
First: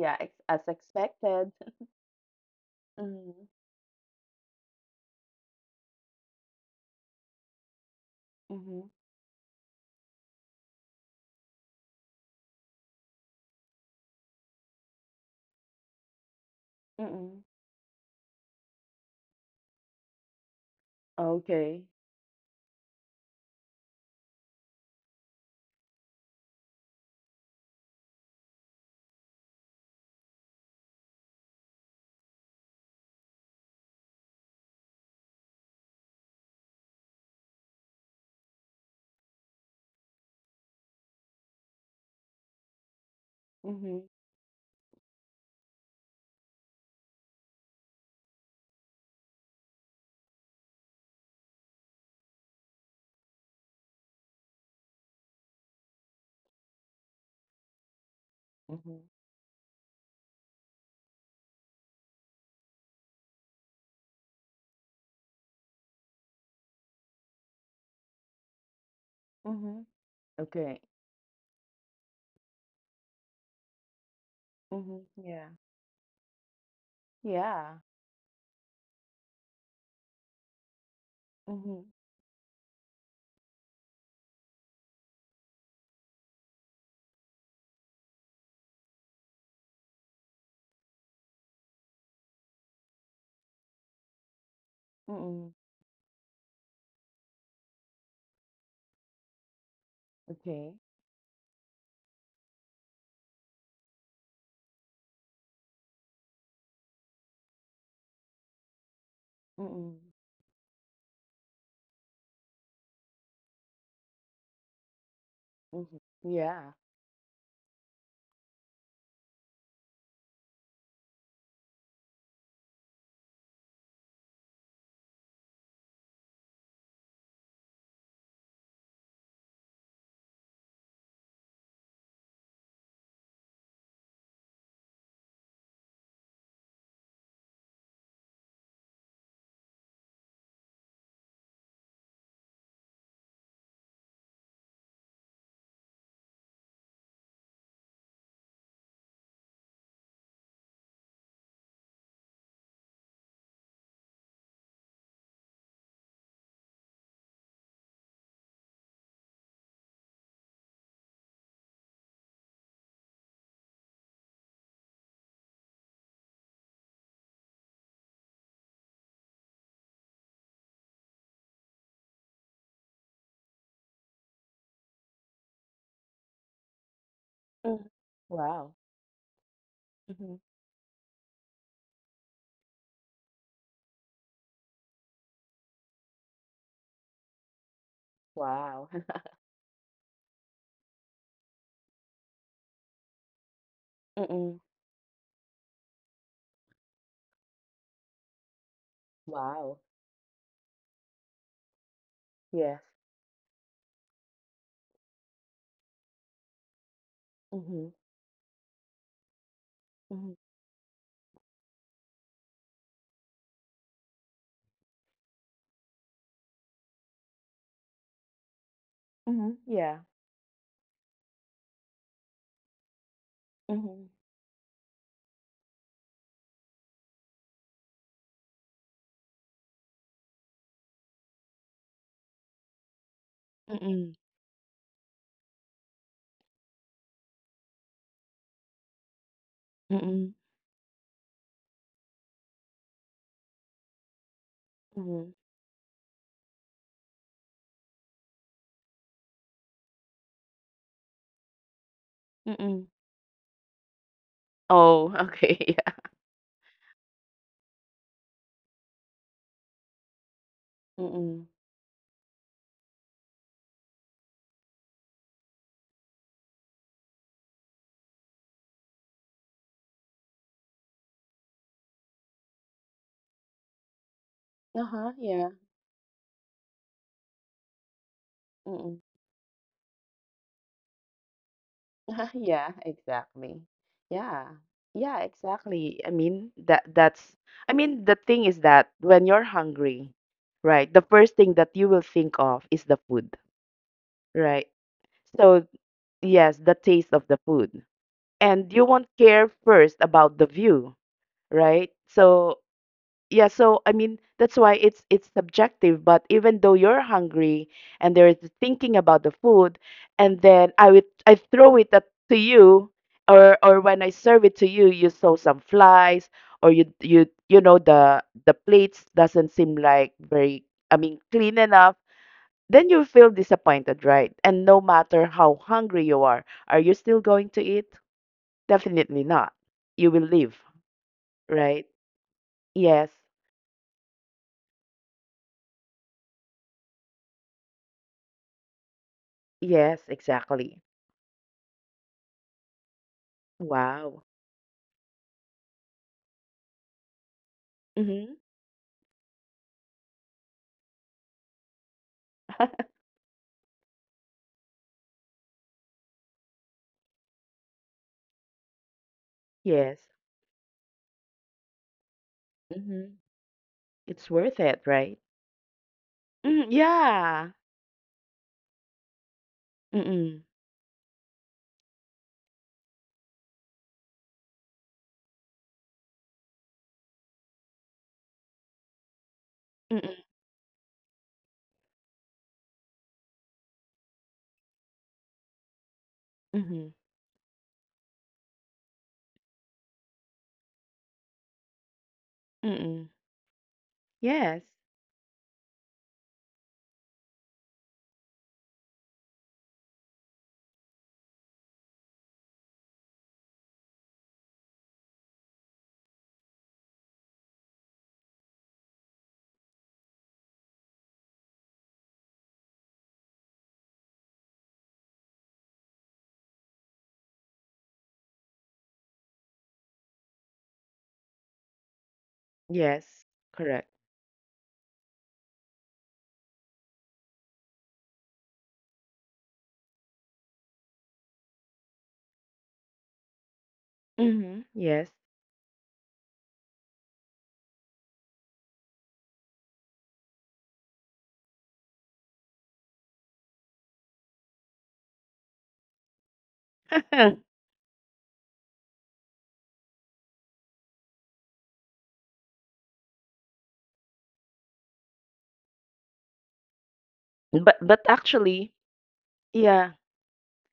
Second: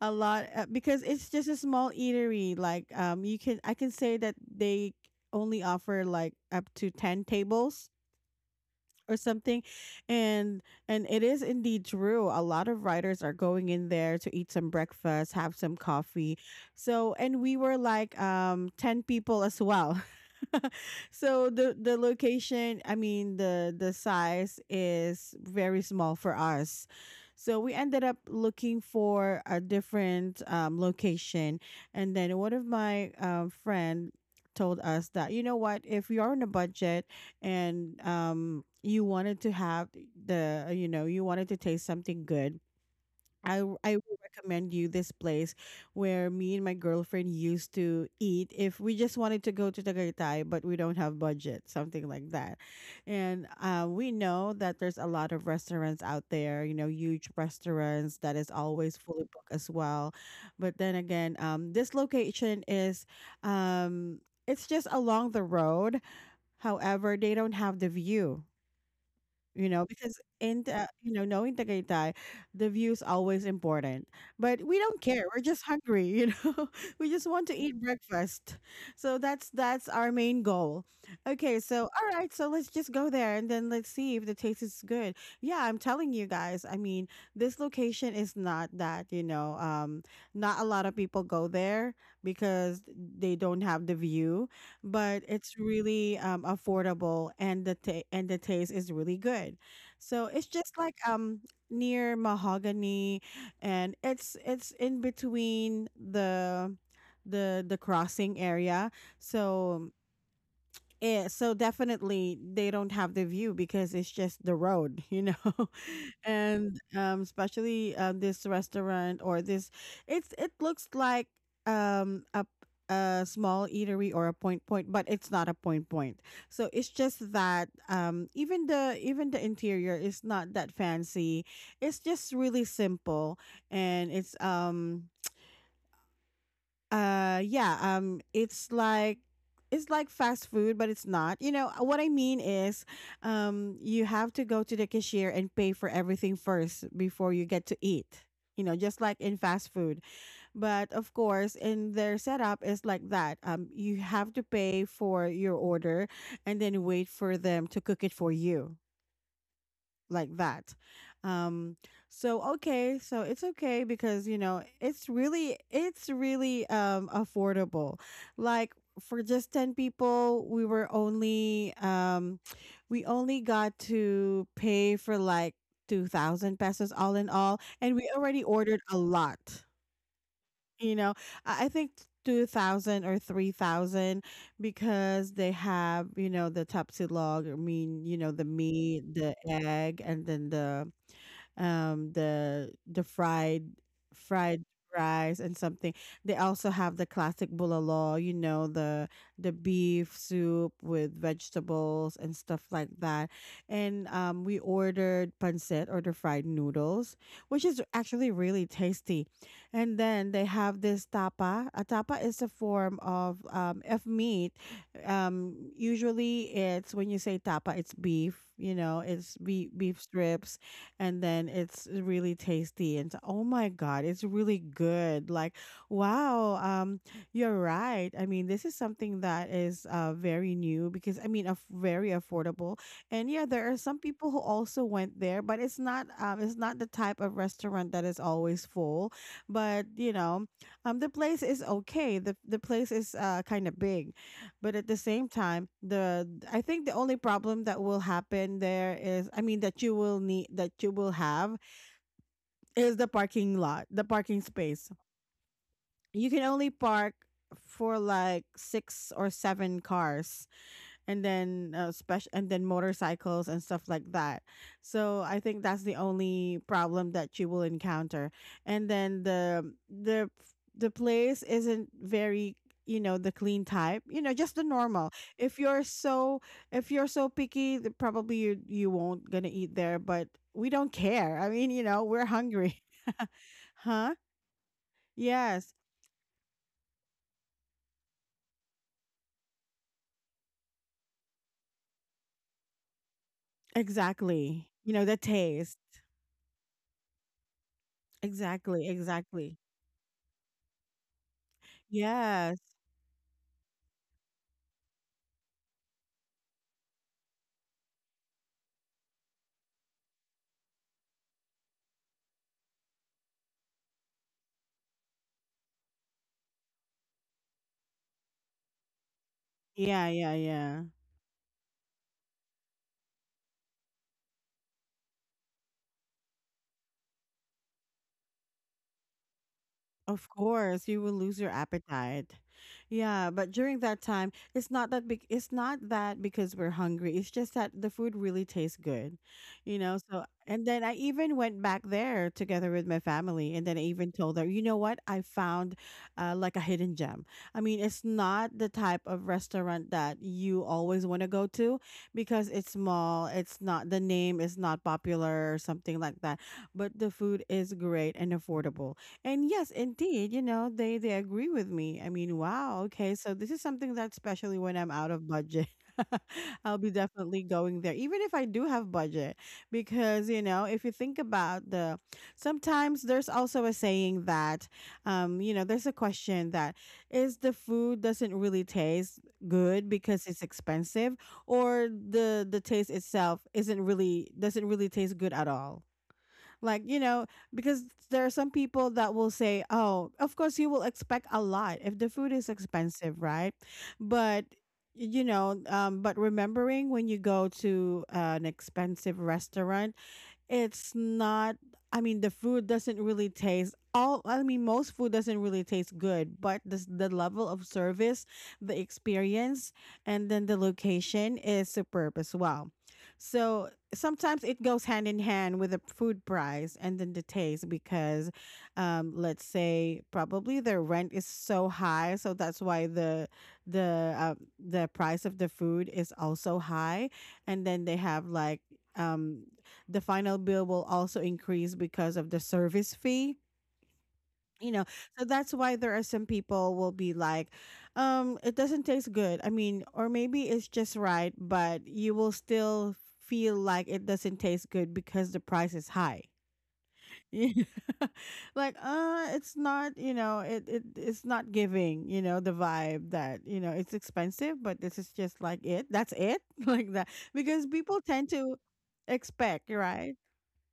a
ex
lot,
as
because it's just
expected.
a small eatery. Like, you
Mhm,
can, I can say that they only offer like up to 10 tables
mhm,
or something. and and it is indeed true, a lot of writers are going in there to eat some breakfast, have some coffee. So and
mhm.
we were like 10 people as well. *laughs* So the
Okay.
the location, I mean the size is very small for us. So we ended up looking for a different, location. And then one of my, friend told us that, you know what, if you're on a budget and you wanted to have the you know you wanted to taste something good, I
Mhm,
will recommend you this place where me and my girlfriend used to eat if we just wanted to go to Tagaytay but we don't have budget, something like that. And we know that there's a lot of restaurants out there, you know, huge restaurants that is always
mhm,
fully booked as well. But then again, this location is, um it's just along the road. However, they don't have the view, you know,
mhm.
because in
Okay.
the, you know, knowing Tagaytay, the view is always important. But we don't
Mhm,
care. We're
yeah,
just hungry, you know. *laughs* We just want to
yeah.
eat breakfast. So that's our main goal. Okay, so
Mhm,
all right, so let's just go there and then let's see if the taste is good. Yeah, I'm telling you guys. I mean, this location is not that, you know, not a lot of people go there because they don't have the view, but
mhm.
it's really, affordable and and the taste is really good. So it's
Okay.
just like near Mahogany, and it's in between the crossing area. So
Mhm,
yeah, so definitely they don't have the view because it's just the road, you know,
mhm.
*laughs*
Yeah.
and especially this restaurant or this, it's it looks like um a a small eatery or a point point, but it's not a point point. So it's just that even the interior is not that fancy. It's just really simple. And it's yeah, it's like, it's like fast food but it's not. You know, what I mean is, you have to go to the cashier and pay for everything first before you get to eat. You know, just like in fast food. But of course, in their setup is like that. Um, you have to pay for your order and then wait for them to cook it for you, like that. Um, so okay, so it's okay, because you know it's really, it's really, affordable. Like, for just 10 people, we were only, we only got to pay for like 2,000 pesos all in all,
Mhm.
and we already
Wow.
ordered a lot.
Mhm.
You know, I think, 2000 or 3000, because they have, you know, the tapsilog, I mean, you know, the
Wow.
meat,
*laughs*
the egg, and then the, the the
Mhm.
fried rice and something. They also have the classic bulalo, you know, the
Wow.
beef soup with vegetables and stuff
Yes.
like that. And we ordered pancit, or the fried noodles, which is
Mhm,
actually really tasty. And
mhm,
then they have this tapa. A tapa is a form of meat. Usually it's when you say tapa, it's beef, you know, it's
mhm. Yeah.
beef strips and then it's really tasty and oh my god,
Mhm,
it's really good, like wow. You're right, I mean this is something that is very new because I mean very affordable. And yeah, there are some
mhm,
people who also went there, but it's not, it's not the type of restaurant that is always full, but you
mhm,
know, the place is okay. The place is kind of big, but at the same
mhm,
time, the I think the only problem that will happen there is, I mean that you will need, that you will have,
mhm.
is the parking lot, the parking space.
Oh, *laughs* okay. Yeah.
You can only park for like 6 or 7 cars and
Mhm.
then special, and then motorcycles and stuff like that. So I think that's the only problem that you will encounter. And then the the place isn't very, you know, the clean type, you know, just the
Uh-huh.
normal.
Yeah.
If you're so, if you're so picky, probably you
Mhm.
won't gonna eat there, but we don't care. I mean, you know, we're
*laughs* Yeah,
hungry.
exactly.
*laughs* Huh?
Yeah. Yeah,
Yes,
exactly. I mean, that that's I mean, the thing is that when you're hungry, right, the first thing that you will think of is the food, right?
exactly, you know, the
So,
taste.
yes, the taste of the food. And you
Exactly,
won't care
exactly.
first about the view, right? So,
Yes.
yeah, so I mean that's why it's subjective. But even though you're hungry and there is thinking about the food, and then I throw it up to you, or when I serve it to you, you saw some flies, or you know the plates doesn't seem like
Yeah, yeah,
very,
yeah.
I mean, clean enough, then you feel disappointed, right? And no matter how hungry you are, you still going to eat? Definitely not. You will
Of
leave,
course, you will lose your
right?
appetite.
Yes,
Yeah, but during that time, it's not that big. It's not that because we're hungry. It's just that the food really tastes good, you
yes,
know. So, and
exactly.
then I even went back there together with my family, and then I even
Wow.
told her, you know what, I found like a hidden gem. I mean, it's
Mhm.
not the type of restaurant that you always want to go to, because it's
*laughs*
small. It's not, the name is not popular or something like that, but the food is great and affordable. And yes,
Yes.
indeed, you know, they agree with me. I mean, wow,
Mhm.
okay, so this is something that,
It's worth
especially
it,
when I'm out
right?
of budget, *laughs*
Mhm,
I'll be definitely
yeah.
going there, even if I do have budget, because
Mm-mm.
you know, if you think about the, sometimes there's also a saying that, you know, there's a question that is the food doesn't really taste good
Mm-mm.
because it's expensive, or the taste itself isn't really, doesn't really taste good at all, like,
Mhm.
you know, because there are some people that will say, oh, of course, you will expect a lot if the food is
Mm-mm.
expensive, right? But,
Yes.
you know, but remembering when you go to an expensive restaurant, it's not, I mean, the food doesn't really taste all, I mean, most food doesn't really taste good, but this, the level of service, the experience, and then the location is superb as well. So sometimes it goes hand in hand with the food price and then the taste, because, let's say probably the rent is so high, so that's why
Yes.
the,
Correct.
the price of the food is also high, and then they have like um the final bill will also increase because of the service fee,
Mhm.
you know.
Yes.
So that's why there are some people will be like, it doesn't taste good, I mean, or maybe it's just right, but you will still feel like it doesn't taste good because the price is high.
*laughs*
*laughs* Like it's not, you know, it, it's not giving, you know, the vibe that, you know, it's expensive, but this is just like it, that's it. *laughs* Like that, because
But
people tend to
actually,
expect,
yeah.
right?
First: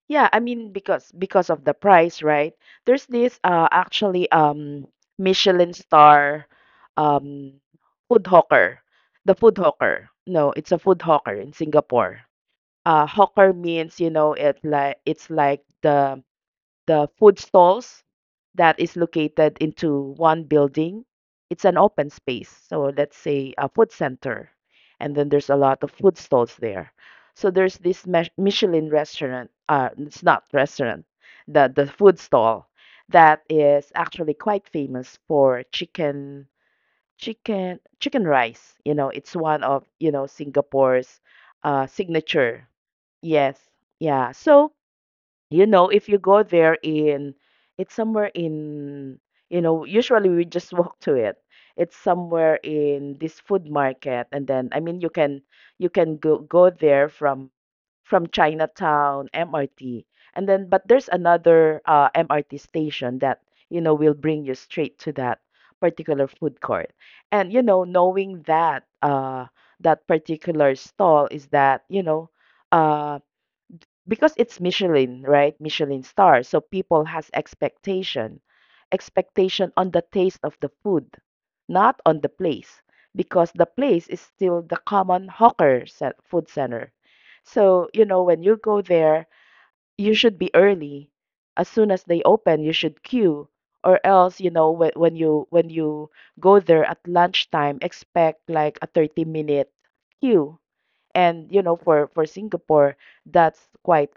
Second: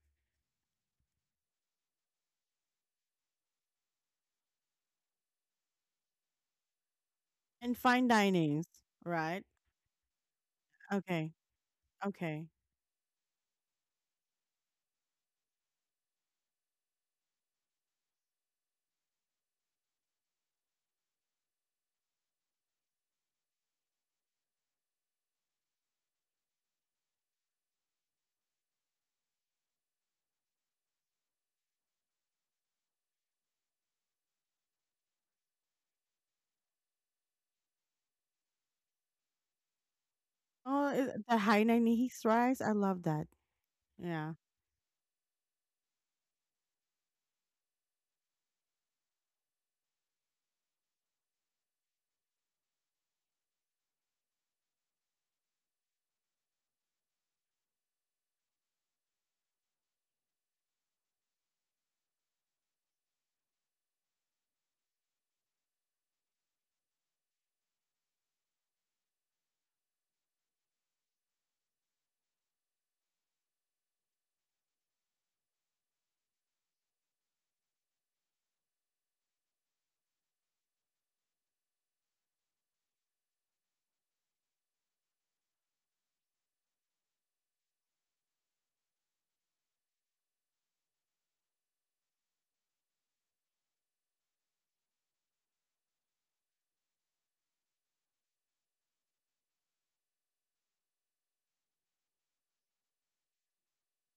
Yeah, I mean, because of the price, right? There's this actually Michelin star um
And fine
food
dinings,
hawker. The
right?
food hawker. No, it's a food hawker
Okay,
in Singapore.
okay.
Hawker means, you know, it like it's like the food stalls that is located into one building. It's an open space. So let's say a food center, and then there's a lot of food stalls there. So there's this Mich- Michelin restaurant. It's not restaurant, the food stall that is actually quite famous for chicken chicken rice. You know, it's one of, you know,
Oh,
Singapore's
the Hainanese rice,
signature.
I love that.
Yes. Yeah.
Yeah,
So, you know, if you go there in, it's somewhere in, you know, usually we just walk to it. It's somewhere in this food market, and then, I mean, you can go there from Chinatown MRT, and then but there's another MRT station that, you know, will bring you straight to that particular food court. And you know, knowing that that particular stall is that, you know, uh because it's Michelin, right? Michelin star. So people has expectation, expectation on the taste of the food, not on the place, because the place is still the common hawker cen- food center. So, you know, when you go there, you should be early. As soon as they open, you should queue. Or else, you know, when you go there at lunchtime, expect like a 30-minute minute queue. And you know, for Singapore, that's quite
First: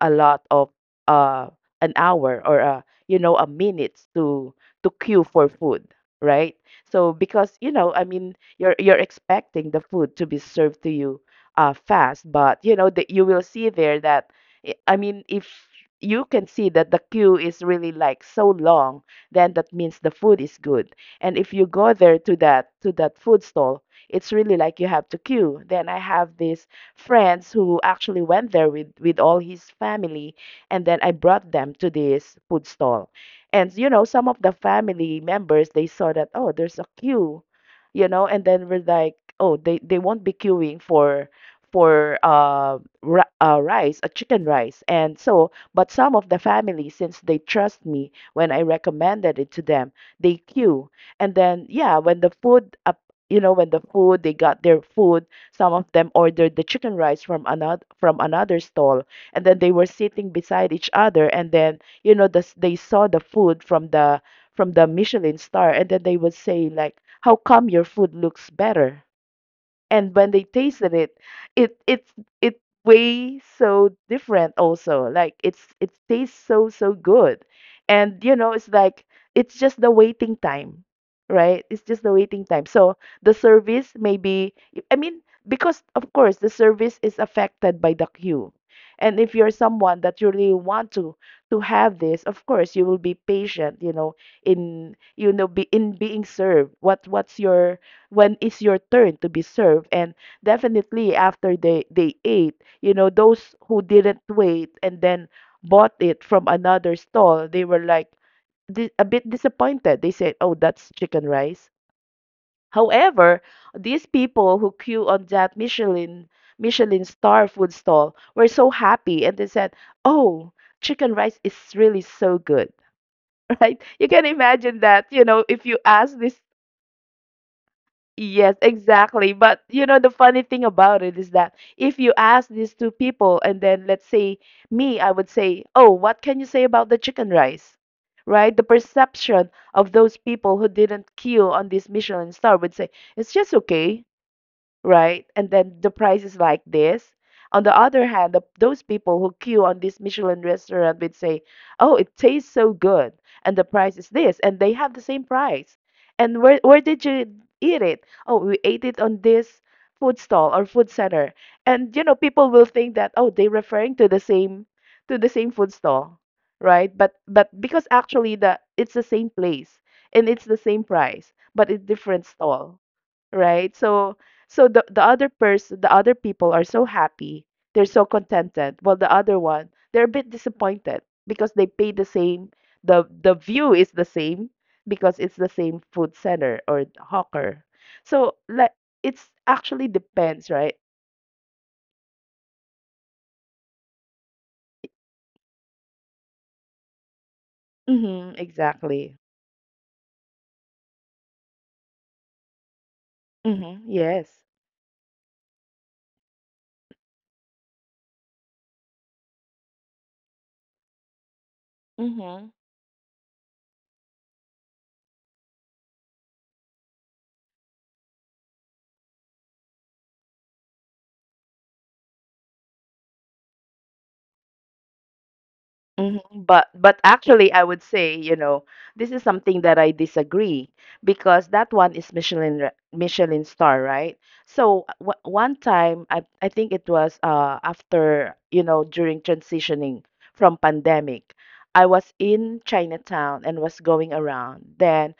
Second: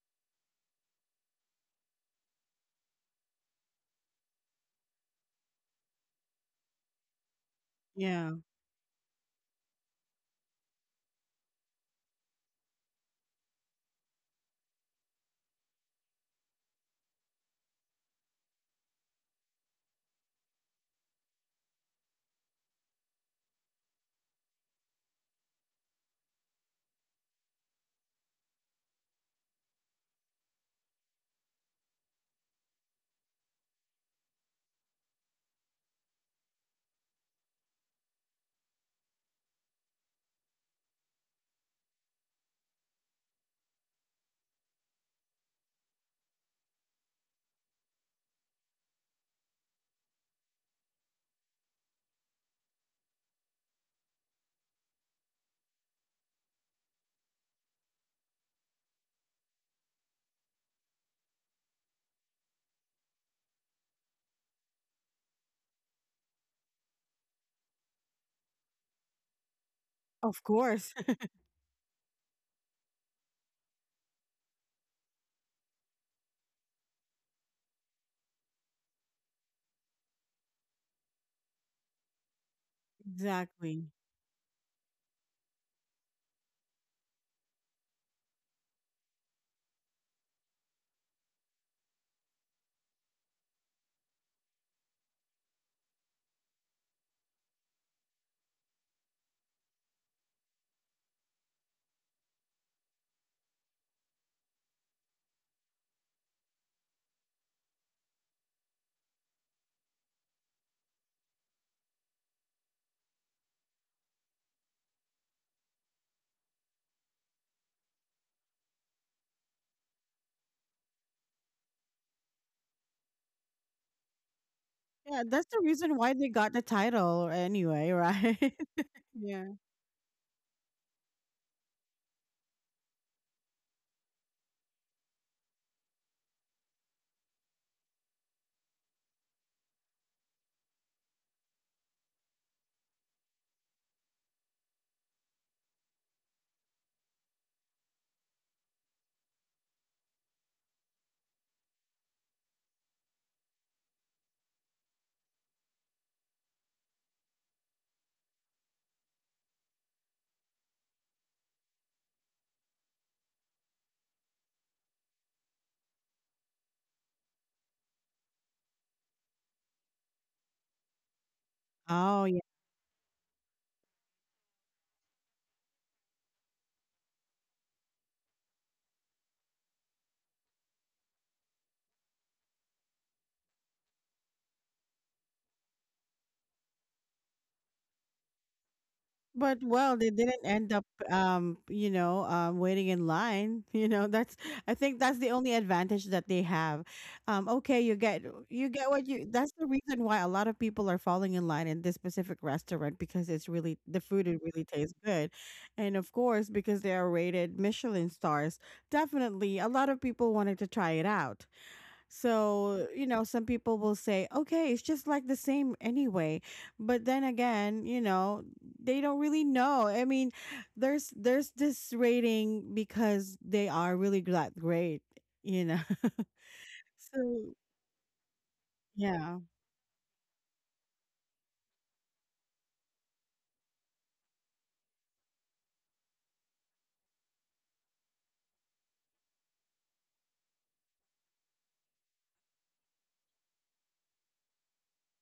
a lot of, uh an hour or, you know, a minutes to queue for food, right? So because, you know, I
yeah,
mean, you're expecting the food to be served to you fast, but you know that you will see there that I mean, if you can see that the queue is really like so long, then that means the food is good. And if you go there to that food stall, it's really like you have to queue. Then I have this friends who actually went there with all his family, and then I brought them to this food stall. And you know, some of the family members, they saw that, oh, there's a queue, you know, and then we're like, oh, they won't be queuing for rice, a chicken rice. And so, but some of the family, since they trust me when I recommended it to them, they queue. And then yeah, when the food up you know, when the food, they got their food, some of them ordered the chicken rice from another stall, and then they were sitting beside each other, and then you know they saw the food from the Michelin star, and then they would say like, "How come your food looks better?" And when
of
they
course,
tasted it,
*laughs*
it it's it way so different also, like it's it tastes so so good. And you know, it's like it's just the waiting time, right? It's just the waiting time. So the
exactly.
service maybe, I mean, because of course the service is affected by the queue. And if you're someone that you really want to have this, of course you will be patient, you know, in you know, be in being served what what's your when it's your turn to be served. And definitely after they ate, you know, those who didn't wait and then bought it from another stall, they were like, di- a bit disappointed. They said, oh, that's chicken rice. However, these people who queue on that Michelin star food stall were so happy, and they said, oh, chicken rice is really so good. *laughs* Right, you can imagine that,
Yeah,
you know,
that's the
if you
reason why
ask
they
this.
got the title anyway, right?
Yes,
*laughs*
exactly.
Yeah.
But you know, the funny thing about it is that if you ask these two people, and then let's say me, I would say, oh, what can you say about the chicken rice? Right? The perception of those people who didn't queue on this Michelin star would say, it's just okay, right? And then the price is like this. On the other hand, those people who queue on this Michelin restaurant would say, "Oh, it tastes so good," and the price is this, and they have the same price. And where did you eat it? Oh, we ate it on this food stall or food center. And you know, people will think that, oh, they're referring to the same food stall, right? But because actually the it's the same place and it's the same price, but it's different
Oh.
stall, right? So the other person, the other people are so happy, they're so contented. While the other one, they're a bit disappointed because they pay the same. The view is the same because it's the same food center or hawker. So like it's
But
actually
well, they didn't
depends, right?
end up, you know, waiting in line. *laughs* You know, that's, I think that's the only advantage that they have. Okay, you get,
Mm-hmm,
you get what
exactly.
you. That's the reason why a lot of people are falling in line in this specific restaurant, because it's really
Mm-hmm,
the food. It
yes.
really tastes good, and of course because they are rated Michelin stars. Definitely, a lot of people wanted to try it out.
Mm-hmm.
So, you know, some people will say, okay, it's just like the same anyway. But then again, you know, they don't really know. I mean, there's this rating because they are really that great, you know.
Mhm.
*laughs*
But
So
actually, I would say, you know, this is
yeah.
something that I disagree, because that one is Michelin re- Michelin star, right? So w one time, I think it was after, you know, during transitioning from pandemic, I was in Chinatown and was going around. Then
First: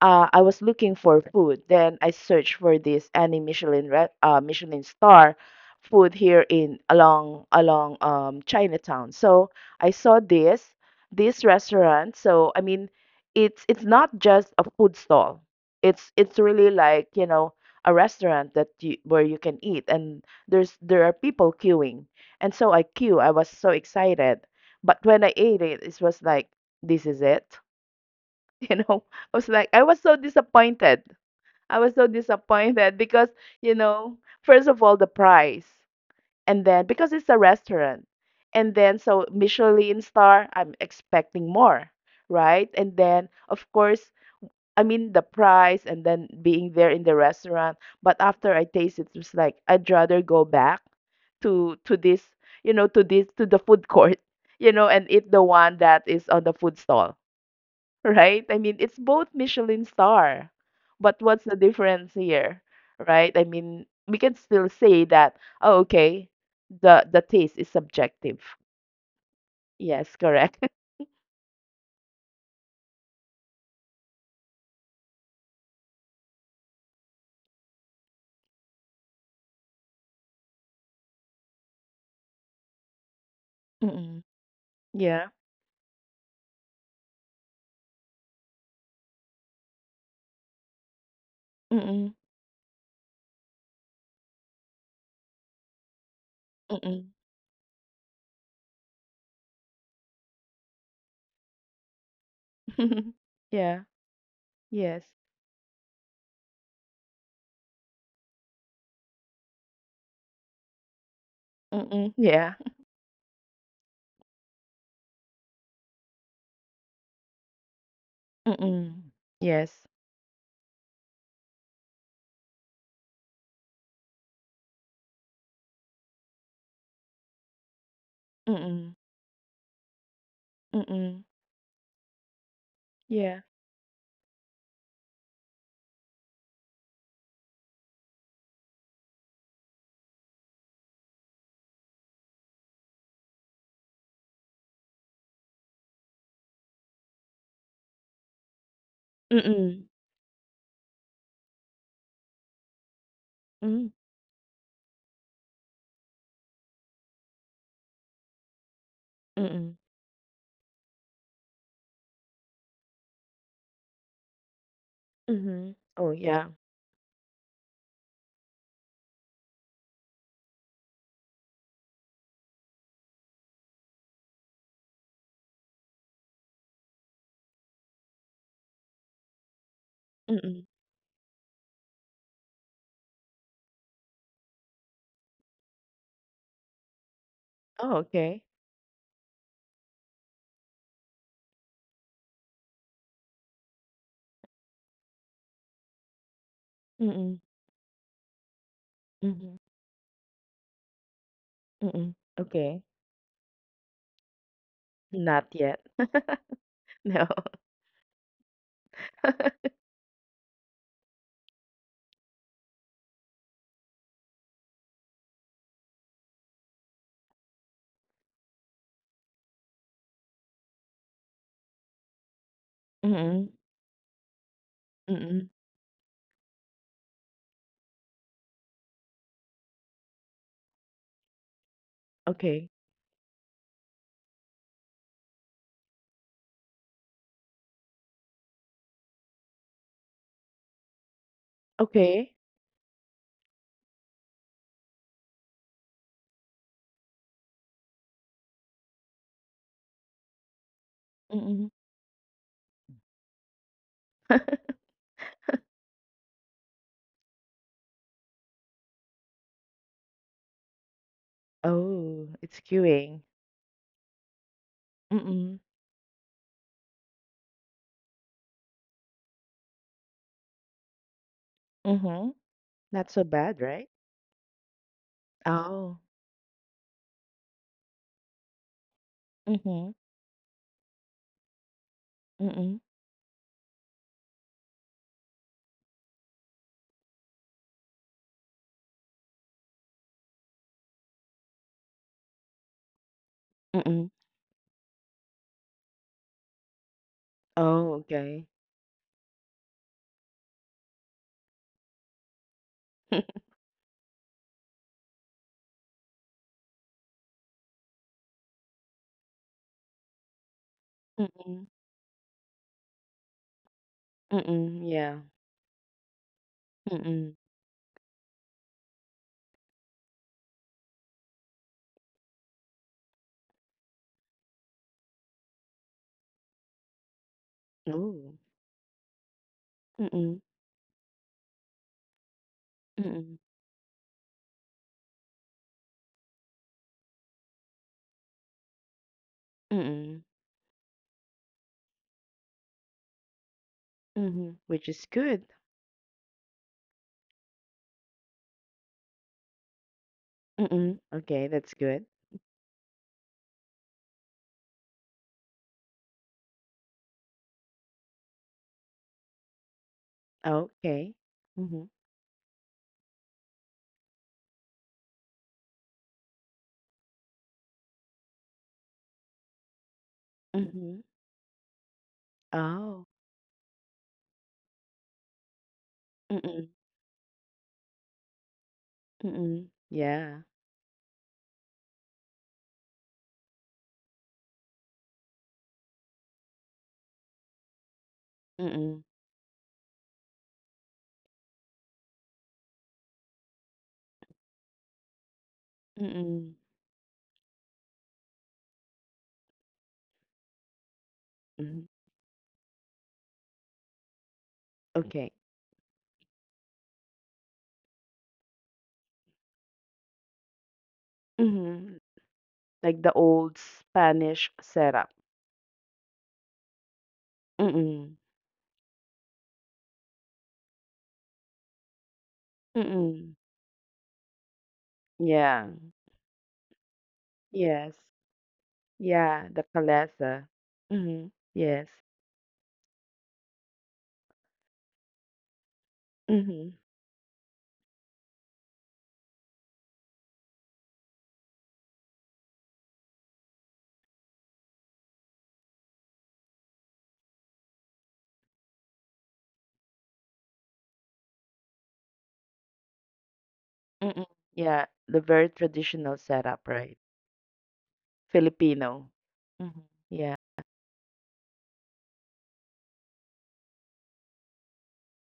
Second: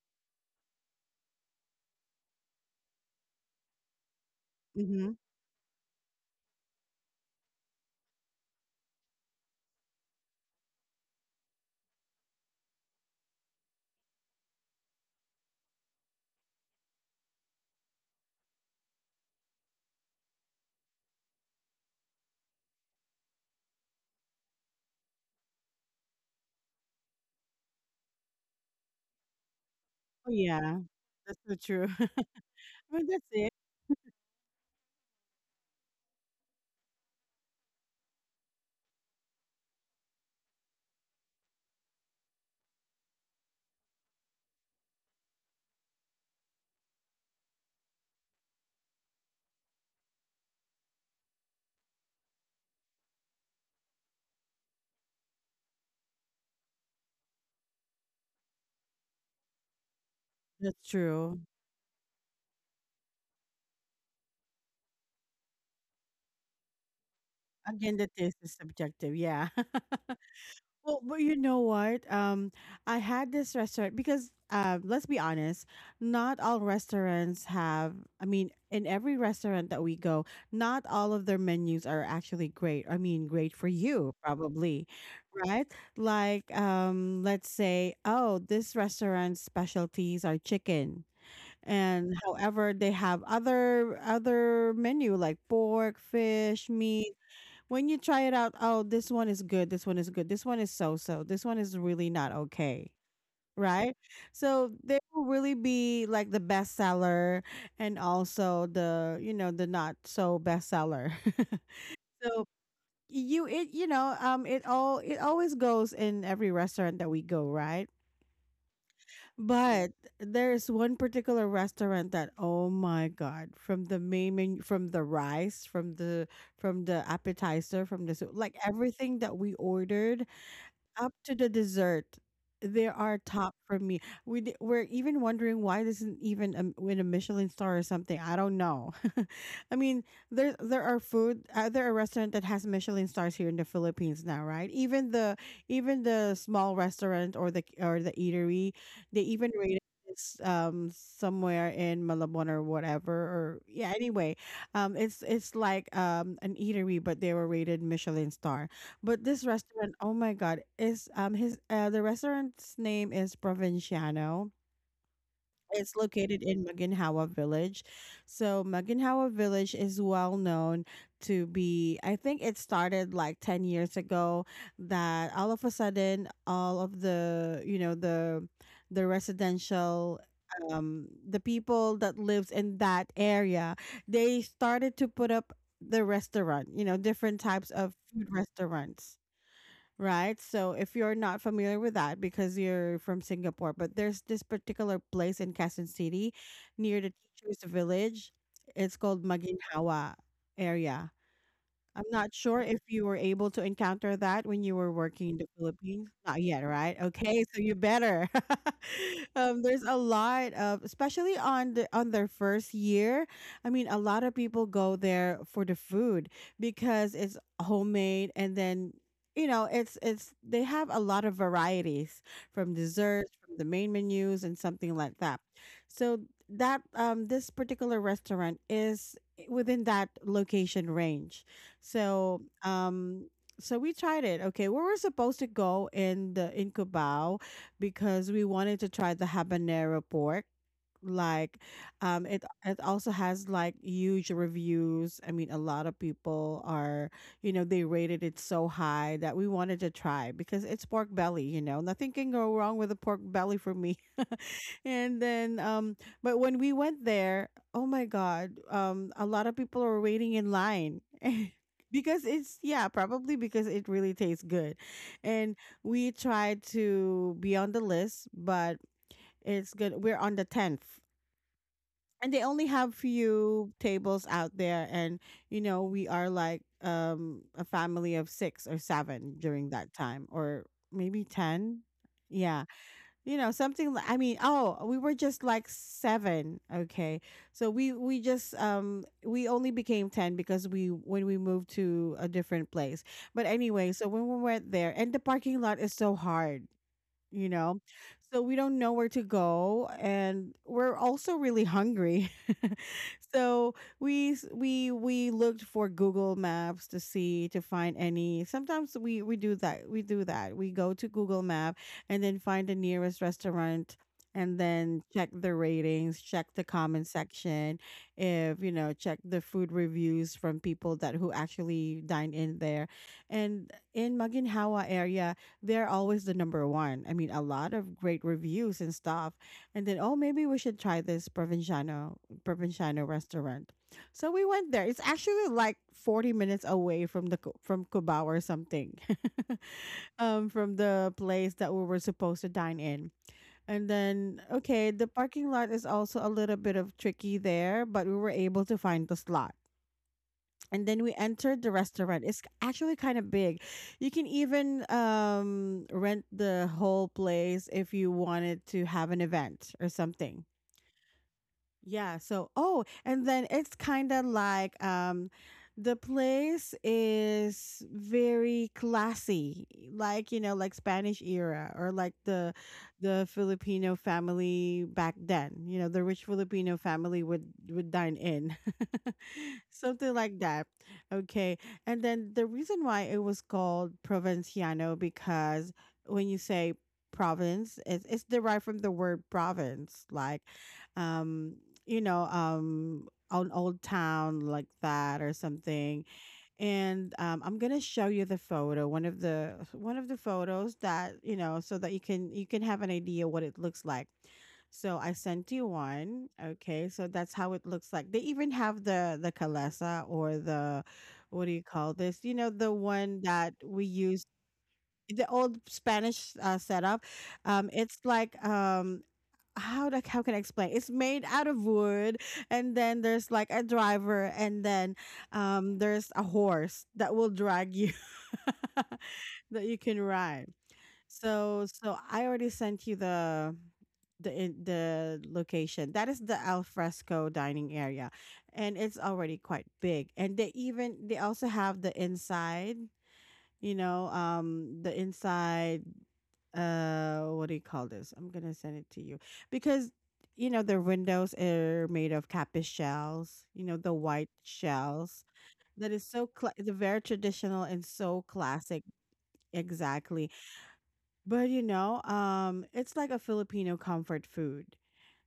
I was looking for food. Then I searched for this any Michelin re- Michelin
Mm-hmm.
star food here in along Chinatown. So I saw this restaurant. So I mean, it's not just a food stall. It's really like, you know, a restaurant that where you can eat, and there are people queuing. And so I queue. I was so excited. But when I ate it, it was like this is it you know *laughs* I was so
Oh, yeah.
disappointed.
That's so
I
true.
was so
*laughs* I
disappointed
mean,
because
that's it.
you know first of all the price, and then because it's a restaurant, and then so Michelin star I'm expecting more, right? And then of course, I mean the price and then being there in the restaurant, but after I taste it, it's like I'd rather go back to this, to this, to the food court, *laughs* and eat the one that is on the food stall, right? I mean, it's both Michelin star,
That's
but what's
true.
the difference here, right? I mean, we can still say that, oh, okay, the taste is
Again, the
subjective.
taste is subjective. Yeah. *laughs*
Yes, correct. *laughs*
Well, but you know what? I had this restaurant because, let's be honest, not all restaurants have. I mean, in every restaurant that we go, not all of their menus are actually great. I mean, great for you,
Mm-mm.
probably,
Yeah.
right? Like, let's say, oh, this restaurant's specialties are chicken,
Mm-mm.
and however, they have other menu like pork, fish,
Mm-mm.
meat. When you try it out, oh, this one is good, this one is good, this one is so so, this one is really not okay,
*laughs* Yeah.
right? So
Yes.
there will really be like the bestseller and also the, you know, the not so bestseller.
Mm-mm.
*laughs* So
Yeah.
you, it, you know, it all, it always goes in every restaurant that we go, right?
*laughs* Mm-mm. Yes.
But there's one particular restaurant that, oh my god, from the main menu, from the rice, from the, from the appetizer, from the soup, like
Mm-mm.
everything that we ordered, up
Mm-mm.
to the dessert, they are
Yeah.
top for me. We we're even wondering why this isn't even in a Michelin star or something, I don't know. *laughs* I mean, there are food, there are restaurant that has Michelin stars here in the Philippines now, right? Even the, even the small restaurant or the, or the eatery, they even rated
Mm-mm.
this, somewhere in Malabon or whatever, or yeah,
Mm-mm.
anyway, it's like an eatery, but they were rated Michelin star. But this
Mm-mm.
restaurant, oh my god, is his the restaurant's name is Provinciano.
Mm-hmm.
It's
Oh,
located
yeah.
in Maginhawa Village. So Maginhawa Village is well known to be, I think it started like 10 years ago, that all of a sudden all of the, you know, the residential,
Mm-mm.
the people that lives in that area, they started to put up the restaurant, you know, different types of
Oh,
food
okay.
restaurants, right? So if you're not familiar with that because you're from Singapore, but there's this particular place in Quezon City, near the
Mm-mm.
teacher's village. It's called
Mm-hmm.
Maginhawa area. I'm
Mm-mm.
not sure if
Okay.
you were able to encounter that when you were working in the
Not yet.
Philippines. Not yet, right?
No.
Okay, so you better. *laughs*
*laughs*
There's a lot of, especially on the, on their first year. I mean, a lot of people go there for the food because it's homemade, and then, you know, it's, they have a lot of varieties, from desserts,
Mm,
from the main menus, and something like that.
mm.
So that, this particular restaurant is within that location range, so,
Okey.
so we tried it. Okay, we were supposed to go in the, in Cubao, because we wanted to try the habanero pork, like,
Okay. Okay.
it, it also has like huge reviews. I mean, a lot of people are, you know, they rated it so high that we wanted to try, because it's pork belly, you
Mm.
know, nothing can go wrong with a pork belly for me. *laughs* And then but when we went there, oh my god, a lot of people are waiting in line, *laughs* because
Oh,
it's,
it's
yeah,
queuing.
probably because it really tastes good, and
Mm,
we tried to be on the list, but it's good, we're on the 10th, and
mhm.
they only have
Not so bad,
few
right?
tables out there, and, you know,
Oh.
we are like a family of six or seven during
Mhm,
that time, or maybe ten, yeah,
mm,
you know, something, I mean, oh, we were just like seven, okay. So we just, we only became 10 because we, when we moved to a different place. But anyway, so
mm.
when we went there, and the parking lot is so hard, you know?
Oh,
So
okay.
we don't know where to go, and we're also really hungry. *laughs*
*laughs*
So we, we looked for Google Maps to see, to find any. Sometimes we do that. We do that. We go to Google
Mm,
Map and then find the nearest restaurant, and
mm,
then
yeah.
check the ratings, check the comment
Mm.
section, if you know, check the food reviews from people that, who actually dine in there. And in Maginhawa area, they're always the number one. I mean, a lot of great
Oh.
reviews and stuff. And then, oh,
Mm,
maybe we should try this Provinciano
mm,
restaurant. So we went there. It's actually like 40 minutes away from the Cu- from Cubao or something, *laughs*
mm,
from the place that we were supposed to dine in. And then,
mhm, which
okay,
is
the
good.
parking lot is also a little bit of tricky there, but we were able to find the slot, and
Mm.
then we
Okay,
entered the
that's good.
restaurant. It's actually kind of big. You can even rent the whole place if you wanted to have an event or something.
Okay. Mhm,
Yeah. So, oh, and then it's kind of like the place is very classy, like you know, like
mhm.
Spanish era or like the
Oh.
the Filipino family back then. You know, the rich
Mm,
Filipino family would dine in, *laughs*
mm.
something like
Yeah.
that. Okay, and then the reason why it was called Provinciano, because when you say province, it's derived from the
Mm,
word province, like um you know, an old town like that or something.
mm,
And I'm gonna show you the photo, one of the photos, that so
mhm.
that you can have an idea what it looks like. So I
Okay.
sent you one. Okay, so that's how it looks like. They even have the kalesa, or the, what do you call
Mhm,
this? You know, the
like the
one that
old
we use,
Spanish setup.
the old Spanish setup. It's
Mm,
like, how, how can I explain? It's made out of wood, and then there's
mm.
like a driver, and then
Yeah.
there's a horse that will drag you,
Yes.
*laughs*
Yeah, the
that you can
calesa.
ride.
Mhm.
So
Yes.
so I already sent you the location. That is the
Mhm.
alfresco dining area, and it's already quite big. And they also have the inside. You know, the inside, what do you call this? I'm gonna send it to you, because you know their windows are made of kapis shells, you know, the
Mm.
white
Yeah, the
shells,
very
that is
traditional
so cla
setup,
the
right?
very traditional and so classic.
Filipino. Mhm.
Exactly.
Yeah.
But you know, it's like a Filipino comfort food,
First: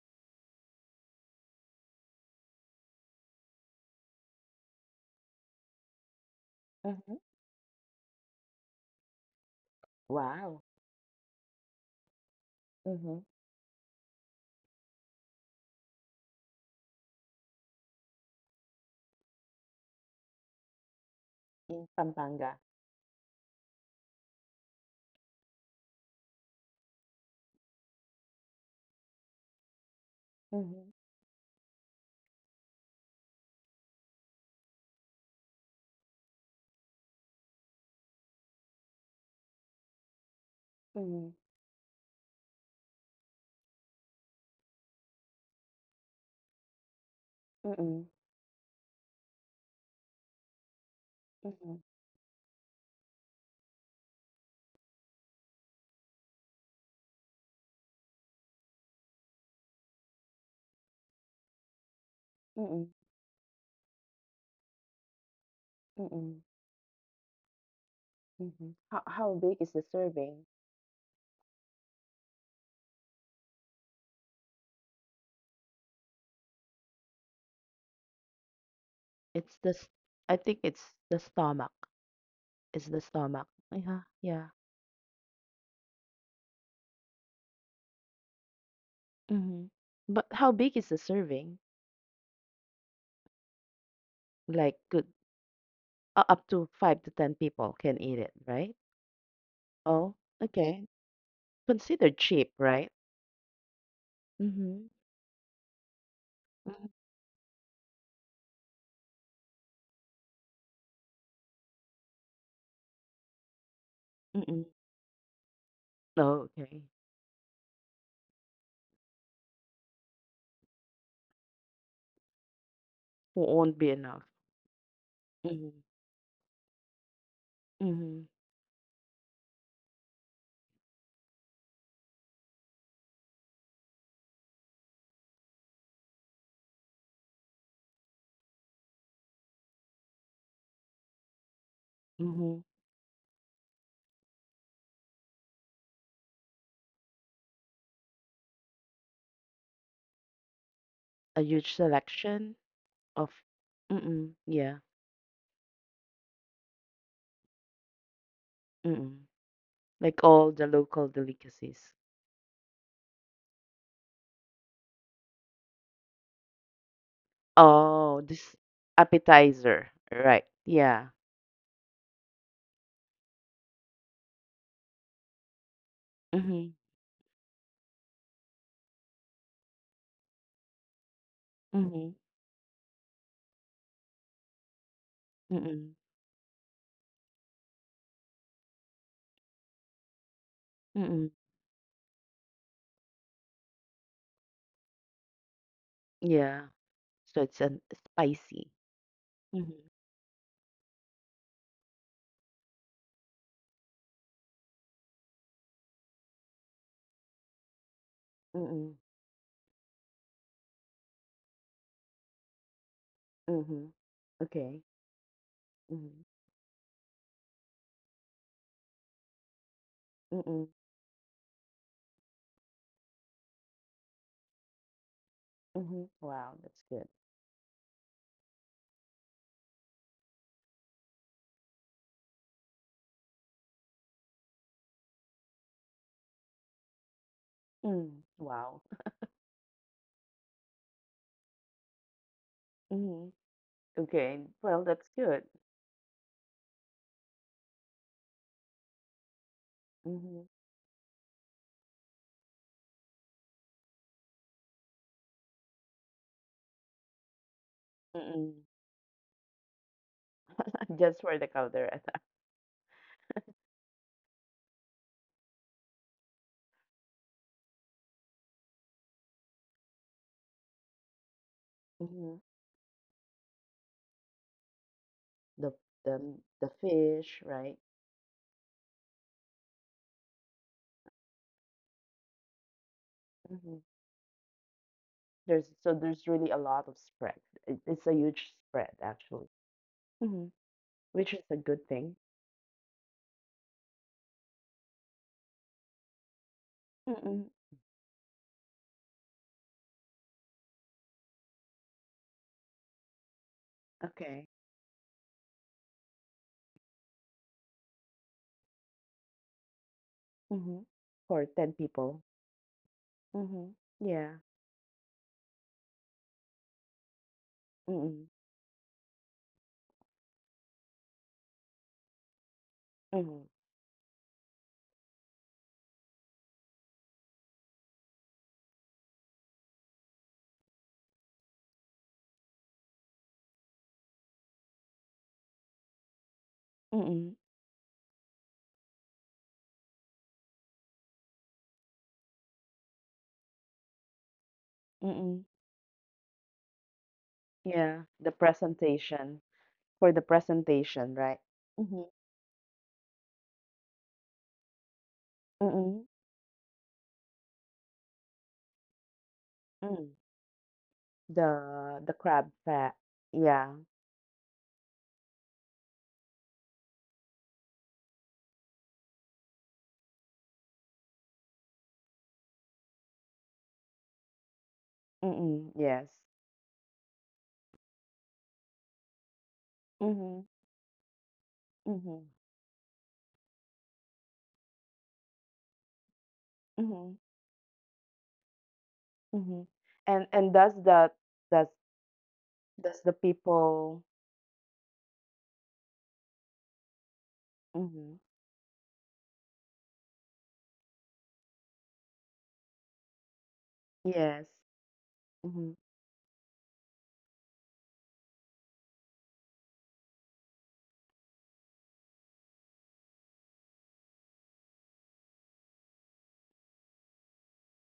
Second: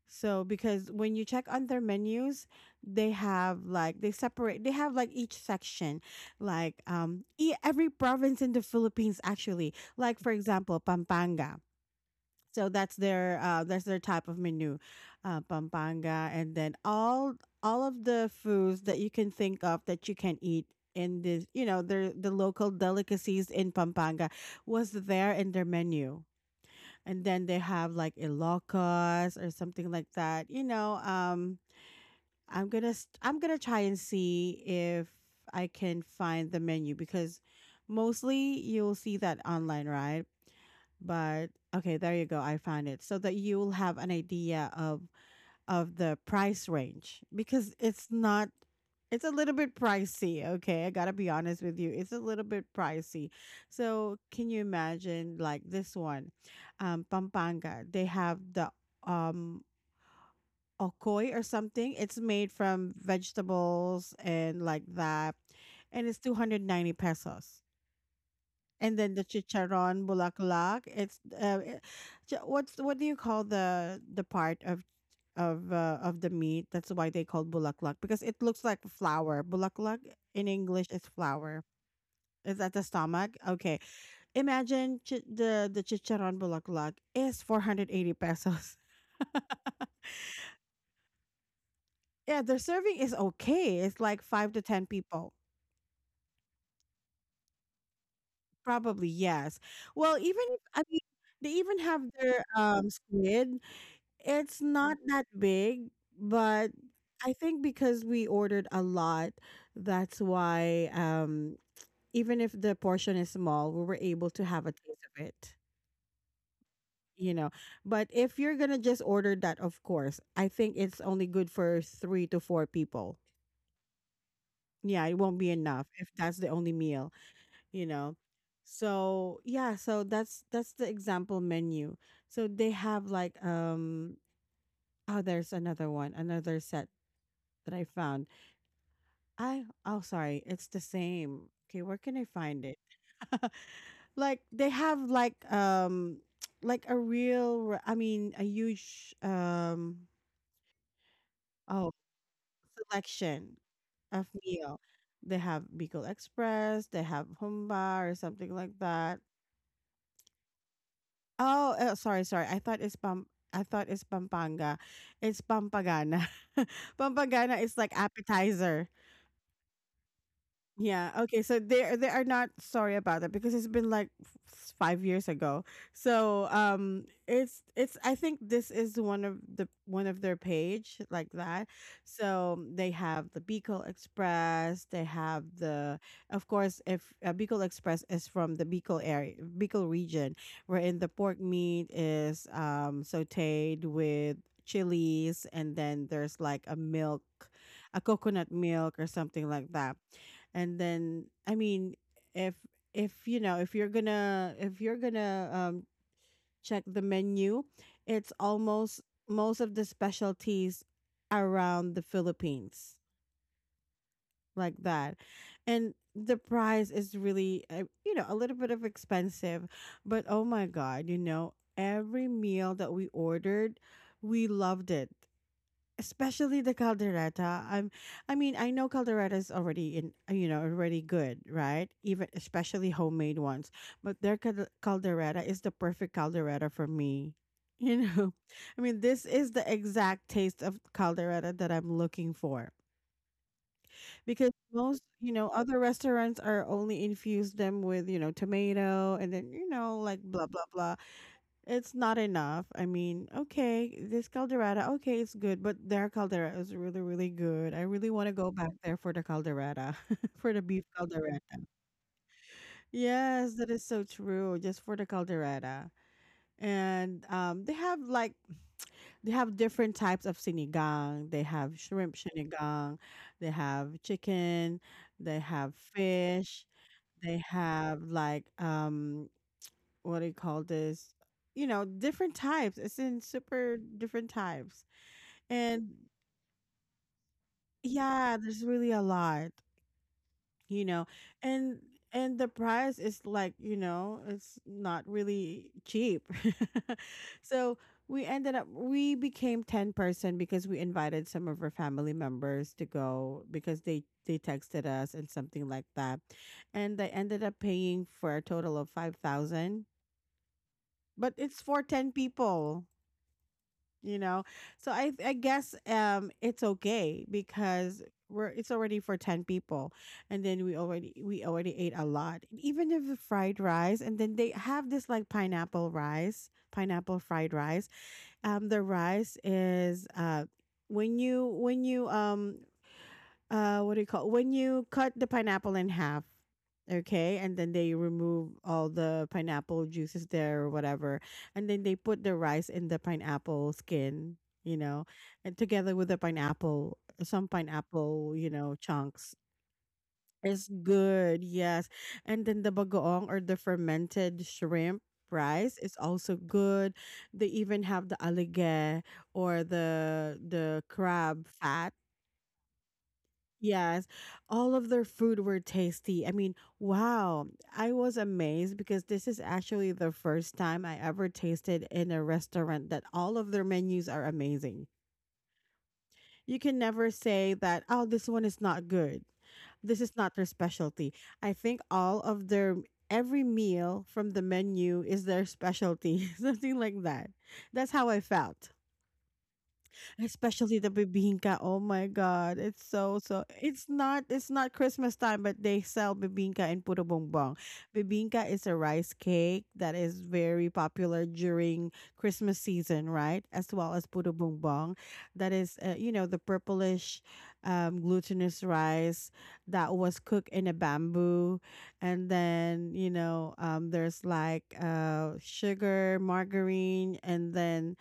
so because when you check on their menus, they have like, they have like each section, like
Mhm.
every province in the Philippines, actually, like, for
Wow.
example, Pampanga. So that's
Mhm.
their, type of menu, Pampanga, and then all of the foods that you can think of, that you can eat in this, you know,
In
the
Pampanga.
local delicacies in Pampanga, was there in their menu. And then they have like Ilocos or something like that. You
Mhm.
know, I'm gonna try and see if I can find the menu, because mostly you'll see that online, right?
Mhm.
But okay, there you go. I found it, so that you will have an idea of the price range, because
Mm.
it's not it's a little bit pricey, okay? I got to be honest with
Mhm.
you. It's a little bit pricey. So, can you imagine like this one? Pampanga, they have the, um okoy or something. It's made
Mm.
from vegetables and like that. And it's
Mm.
290 pesos.
Mhm.
And then the
How big is the
chicharon
serving?
bulaklak. It's it- chi- what's what do you call the part of the meat? That's why they call bulaklak, because it looks like flour.
It's the s-
Bulaklak
I
in
think
English
it's
is
the
flour.
stomach.
Is that the
Is the
stomach?
stomach.
Okay.
Yeah.
Imagine, the chicharon bulaklak is 480 pesos. *laughs*
Mhm. But how big is the serving?
Yeah, their serving is okay. It's like five to
Like
ten
good
people,
u up to 5 to 10 people can eat it, right?
probably. Yes.
Oh,
Well, even if I
okay.
mean, they even have
Considered
their
cheap, right?
squid. It's
Mhm.
not that big, but
Mhm.
I think because we ordered a lot, that's why, even if the portion is small, we were able to
Mm-mm.
have a taste of it,
Oh, okay.
you know. But if you're gonna just order that, of course, I think it's only good for 3 to 4 people.
Won't be enough.
Yeah, it won't be
Mhm.
enough if that's the only meal, you know.
Mhm.
So yeah, so that's the example menu. So they have like, oh, there's another one, another set that I found. I Oh, sorry, it's the same. Okay, where can I
Mhm.
find it? *laughs* Like they have like, *tsk* like a I mean, a huge,
A huge
oh,
selection of.
selection of
Mm-mm. Yeah.
meal. They have Bicol Express, they have Humba or something like
Mm-mm.
that.
Like all the local
Oh,
delicacies.
sorry, sorry. I thought it's Pampanga. It's Pampagana. *laughs* Pampagana is like
Oh, this
appetizer.
appetizer. Right. Yeah.
Yeah. Okay. So they are not sorry about it, because it's been like 5 years ago. So
Mhm.
it's I think this is one of their page like that.
Mhm.
So they have the Bicol Express. They have
Mm-mm.
the of course, if Bicol Express is from the Bicol area Bicol region, wherein the
Mm-mm.
pork meat is sautéed with chilies, and then there's like
Yeah,
a milk,
so it's an
a coconut
spicy.
milk or something like
Mhm.
that. And then, I mean, if if you're gonna, check the menu, it's
Mm-mm.
almost most of the specialties around the Philippines,
Mhm.
like
Okay.
that. And
Mhm.
the price is really, you know, a little bit of expensive. But oh
Mm-mm.
my god, you know, every meal that we ordered, we loved it,
Mhm. Wow,
especially the
that's good.
caldereta. I mean, I know caldereta is already, in you know, already good, right? Even, especially homemade ones. But their caldereta is the perfect caldereta for me, you
Mm.
know.
Wow.
*laughs* I mean, this is the exact taste of caldereta that I'm looking for,
Mhm. Okay.
because
Well, that's
most, you
good.
know, other restaurants are only infused them with, you know, tomato, and then, you know, like,
Mhm.
blah blah blah. It's not enough. I mean, okay, this caldereta, okay, it's good, but their caldereta is really, really good. I really want to go
Mm-mm.
back there for the caldereta, *laughs* for the beef
*laughs* Just for
caldereta.
the counter attack.
Yes, that is so true. Just for the caldereta. And they have different types of sinigang. They have shrimp
Mhm.
sinigang, they have chicken, they
The
have
the the
fish,
fish,
they
right?
have like, what do you call this? You know, different types. It's in
Mhm.
super different types.
There's
And
so there's really a lot of spread. It, it's a
yeah,
huge
there's really
spread
a
actually.
lot,
Mhm.
you know.
Which is a
And
good thing.
and the price is like, you know, it's not really cheap. *laughs*
Mm-mm.
So we ended up we became 10 person, because we invited some of our family members to go, because they
Okay.
texted us and something like that, and they ended up paying for a total of 5,000,
Mhm.
but
For
it's
10
for 10
people.
people,
Mhm.
you
Yeah.
know. So I guess, it's okay because
Mm-mm.
we're it's already for 10 people. And then we already ate a lot. Even if the
Mhm.
fried rice, and then they have this like, pineapple fried rice. The rice is, when you what do you call, when you cut the pineapple in half,
Mm,
okay, and then they remove all the pineapple juices there or whatever, and then they put the rice in the pineapple skin, you know,
mm.
and together with the pineapple, some
Yeah, the
pineapple, you know, chunks.
presentation. For the
It's
presentation, right?
good. Yes.
Mhm.
And then the bagoong, or the fermented shrimp rice, is
Mm,
also good. They even have the alige, or
mm.
the crab fat.
The crab fat. Yeah.
Yes, all of their food were tasty. I mean, wow, I was amazed, because this is actually the first time I ever tasted in a restaurant that all of their menus are amazing.
Mm, yes.
You can never say that, oh, this one is not good, this is not
Mhm.
their specialty. I think all
Mhm.
of their, every meal from the menu is their specialty, *laughs* something like
Mhm.
that. That's how I felt,
Mhm. And
especially the bibingka.
does
Oh my god, it's
does the
so so.
people.
It's not Christmas time, but they sell bibingka in Puto Bongbong.
Mhm.
Bibingka is a rice cake that is very popular during Christmas season, right? As well as Puto
Yes.
Bongbong, that is,
Mhm.
you know, the purplish, glutinous rice that was cooked in a bamboo, and then, you know, there's like, sugar, margarine, and then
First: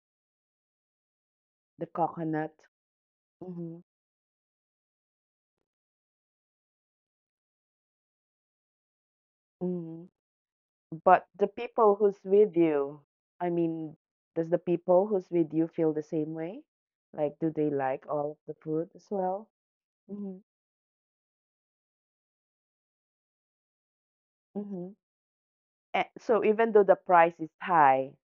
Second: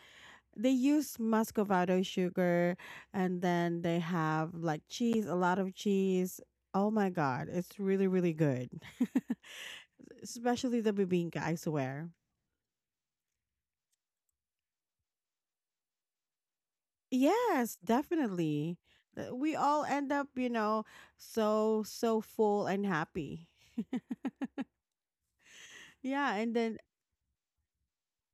they use
The
muscovado
coconut.
sugar, and then
Mhm.
they have like cheese, a lot of cheese. Oh my god, it's really really good.
Mhm.
*laughs* Especially the
But
bibinka, I
the people
swear.
who's with you, I mean, does the people who's with you feel the same way? Like, do
Yes,
they like all of the
definitely.
food as
We
well?
all end up, you
Mm-hmm.
know, so full and happy.
Mm-hmm. And
Yeah.
so
And then,
even though the price is high,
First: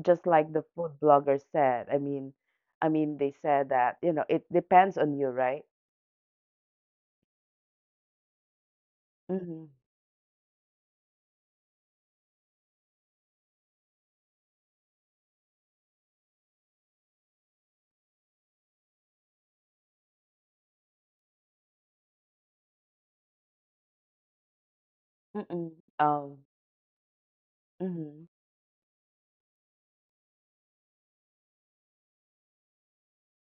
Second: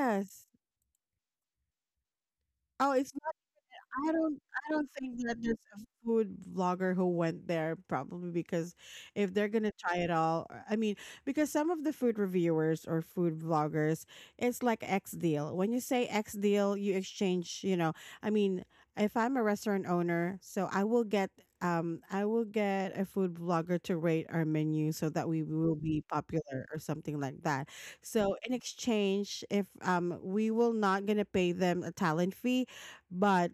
just like the food blogger said, I
oh it's
mean, they said that,
I
you know,
don't
it
I don't
depends on
think
you,
that there's
right?
a food vlogger who went there, probably because if they're
Mm-hmm.
gonna try it all, I mean, because some of the food reviewers or food vloggers, it's like X deal. When you say X deal, you exchange, you know, I mean, if I'm a restaurant owner, so I will get a food vlogger to rate our menu so that we
Mm-mm.
will be
Um.
popular or something like that.
Mm-hmm.
So in exchange, if, we will not gonna pay them a talent fee, but,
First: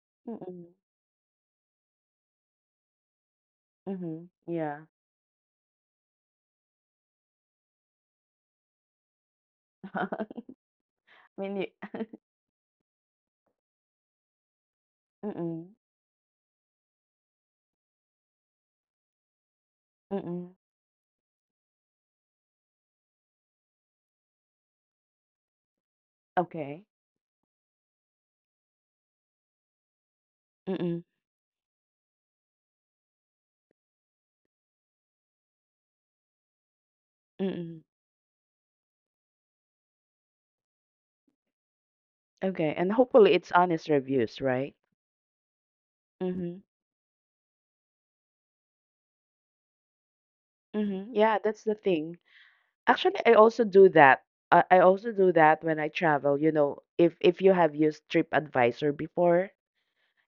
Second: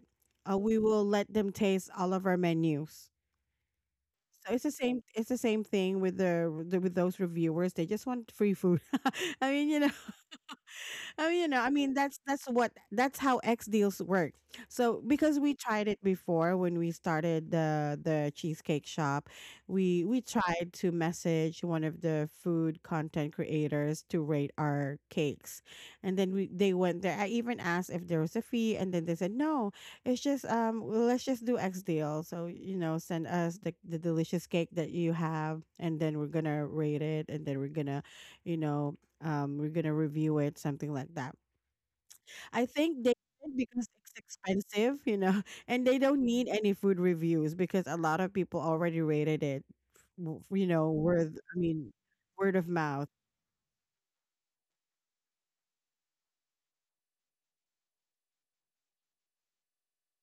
Mm-mm.
we will let them taste all of our menus.
Mm-hmm.
So it's the
Yeah.
same. It's the same thing with those reviewers. They just want free food. *laughs* I mean, you know,
*laughs* I
oh, you
mean,
know,
you,
I mean, that's how X deals work. So because we
mm-mm.
tried it before when we started the cheesecake shop, we
Mm-mm.
tried to message one of the food content creators to rate our cakes, and then we they
Okay.
went there. I even asked if there was a fee, and then they said no. It's just, well,
Mm-mm.
let's just do X deal. So, you know, send us the delicious cake that you have, and then we're gonna rate it, and then
Mm-mm.
you know we're gonna review it, something like that. I
Okay, and
think they
hopefully it's
did,
honest
because it's
reviews, right?
expensive, you know. *laughs* And they don't need
Mm-hmm.
any food reviews, because a lot of people already rated it. You know,
Mm-hmm. Yeah,
word, I
that's the
mean,
thing.
word of mouth.
Actually, I also do that. I also do that when I travel. You know, if you have used TripAdvisor before,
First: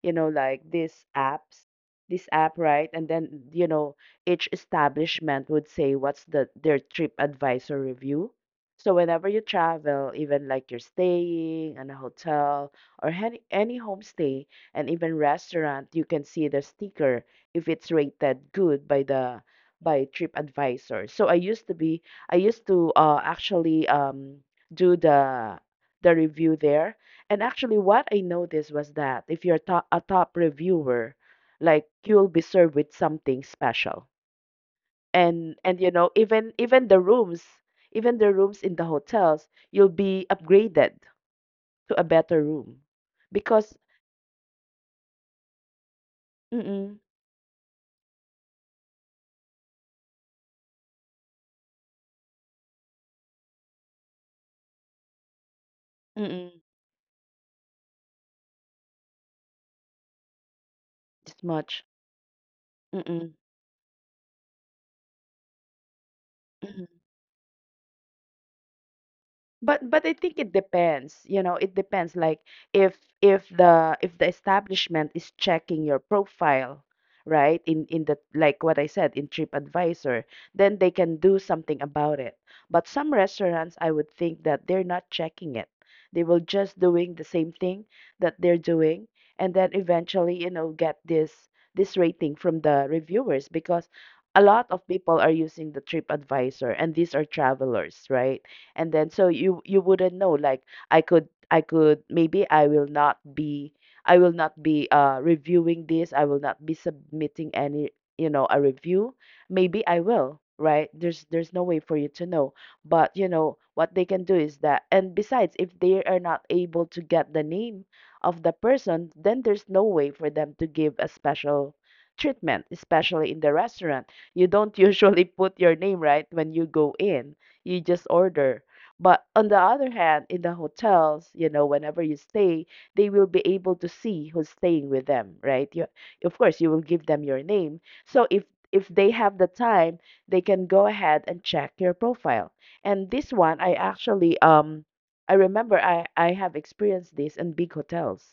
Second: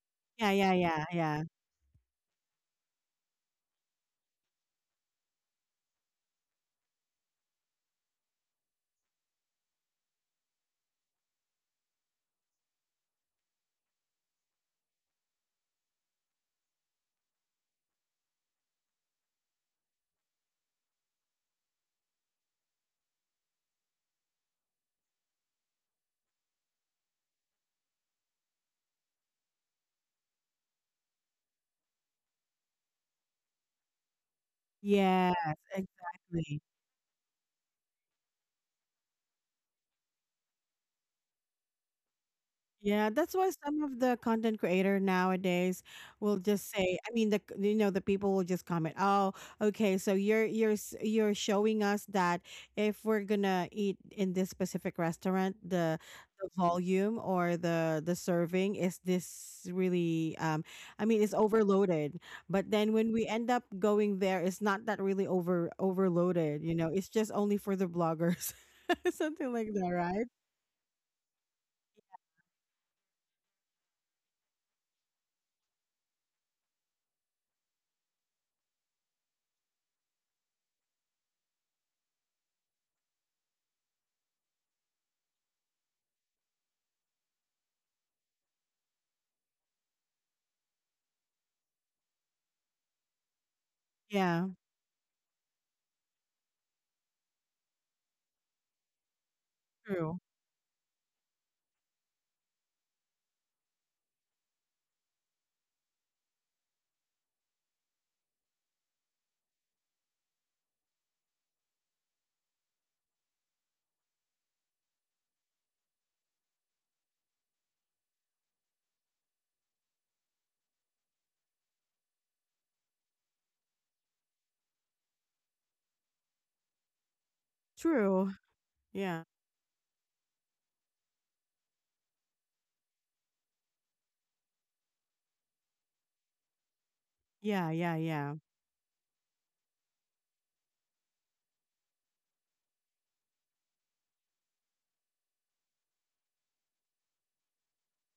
you know,
Yeah,
like
yeah, yeah,
these
yeah.
apps, this app, right? And then, you know, each establishment would say what's the their trip advisor review. So whenever you travel, even like you're staying in a hotel or any homestay and even restaurant, you can see the sticker if it's rated good by the by TripAdvisor. So I used to actually do the review there. And actually, what I noticed was that if you're a top reviewer, like you'll be served with something special.
Yes,
And you know,
exactly.
even the rooms in the hotels, you'll be upgraded to a better room
Yeah, that's why
because
some of the content creator nowadays will just
mm-mm,
say, I mean, the you know the people will just comment, "Oh, okay, so you're, you're showing us that if we're gonna eat in this specific restaurant,
mm-mm,
the volume, or the serving is this really, I mean,
this
it's
much.
overloaded. But then when
Mm-mm,
we end up going there, it's not that really overloaded. You know,
mm-mm.
it's just only for the bloggers," *laughs* something like
But
that,
I think
right?
it depends. You know, it depends. Like if if the establishment is checking your profile, right? In the, like what I said, in TripAdvisor, then they can do something about it. But some restaurants, I would think that they're not checking it. They will just doing the same thing that they're doing, and then eventually, you know, get this rating from the reviewers because a
Yeah,
lot of people are using the TripAdvisor, and these are travelers, right? And then so you wouldn't know.
true.
Like I could, maybe I will not be, I will not be reviewing this. I will not be submitting any, you know, a review. Maybe I will, right? There's no way for you to know. But you know what they can do is that, and besides, if they are not able to get the name of the person, then there's no way for them to give a special treatment, especially in the restaurant. You don't *laughs* usually put your name, right, when you go in. You just
True.
order. But
Yeah.
on the other hand, in the hotels, you know, whenever you stay, they will be able to see who's staying with them, right? You, of course, you will give them your name.
Yeah, yeah,
So
yeah.
if they have the time, they can go ahead and check your profile. And this one, I actually I remember I have experienced this in big hotels.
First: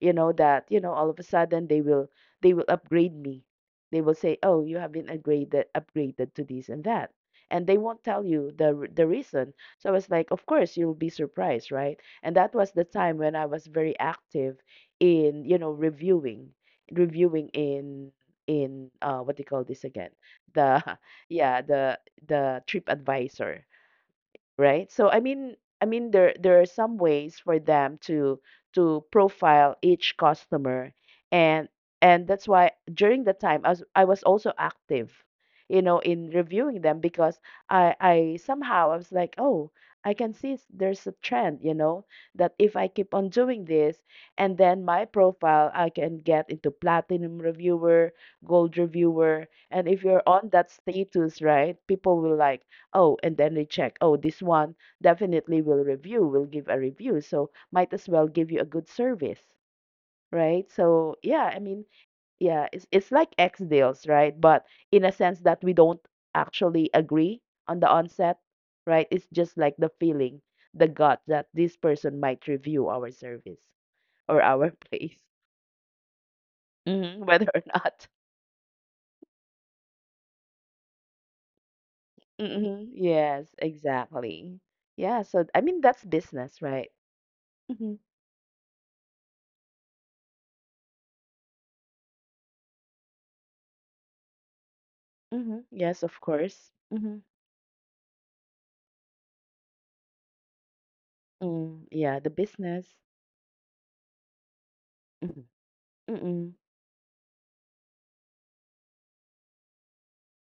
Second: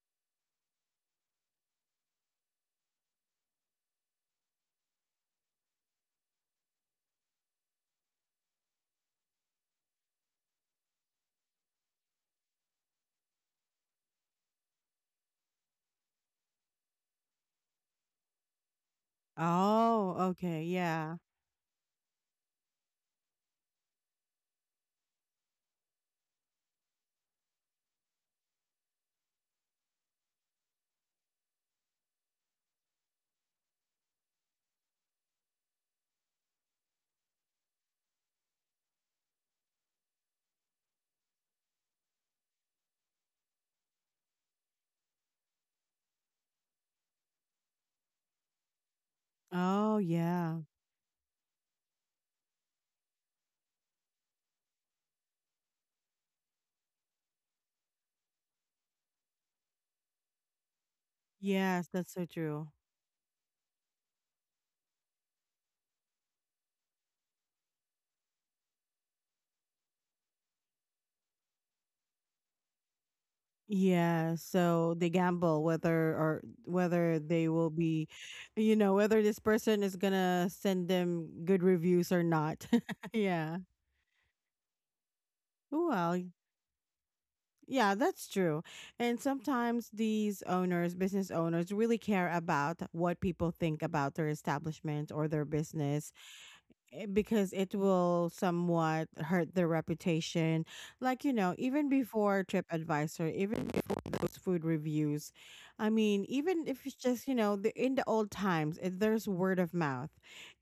You know that, you know, all of a sudden they will, they will upgrade me. They will say, oh, you have been upgraded, upgraded to this and that, and they won't tell you the reason. So I was like, of course you'll be surprised, right? And that was the time when I was very active in, you know, reviewing, reviewing in what do you call this again,
Oh, okay.
the *laughs*
Yeah.
yeah, the trip advisor right? So I mean, I mean, there are some ways for them to profile each customer. and and that's why during the time I was, I was also active, you know, in reviewing them, because I somehow I was like, oh, I can see there's a trend, you know, that if I keep on doing this, and then my profile I can get into platinum reviewer, gold reviewer, and
Oh,
if you're on
yeah.
that status, right, people will like, oh, and then they check. Oh, this one definitely will review, will give a review. So might as well give you a good service, right? So yeah, I
Yes,
mean,
that's so true.
yeah, it's like X deals, right? But in a sense that we don't actually agree on the onset, right? It's just like the feeling, the gut that this person might review our service
Yeah,
or our
so
*laughs*
they
place,
gamble whether or whether
hmm,
they
whether or
will be,
not.
you know, whether this person is gonna send them good reviews or not.
Hmm,
*laughs*
yes,
Yeah.
exactly. Yeah, so I mean, that's
Well,
business, right?
yeah,
Mhm.
that's true. And sometimes these owners, business owners, really care about what people think about their establishment or their
Mhm. Yes,
business,
of course.
eh,
Mhm.
because it will somewhat hurt their reputation. Like, you know, even
Mm, yeah, the
before
business.
TripAdvisor, even before those food reviews,
Mhm.
I mean,
Mm-mm.
even if it's just, you know, in the old times, eh, there's word of mouth.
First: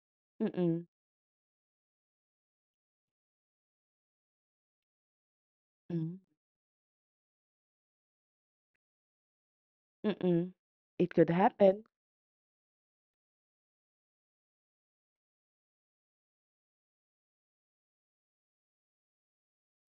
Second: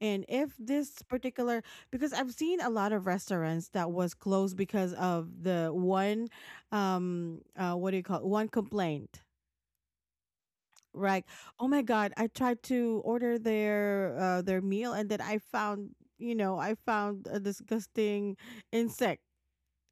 And if
Mm-mm.
this particular, because I've seen a lot of restaurants that was closed because of the
Mm.
one, what do you call it? One complaint.
Mm-mm. It
Right.
could
Oh my
happen.
god, I tried to order their meal, and then I found a disgusting insect,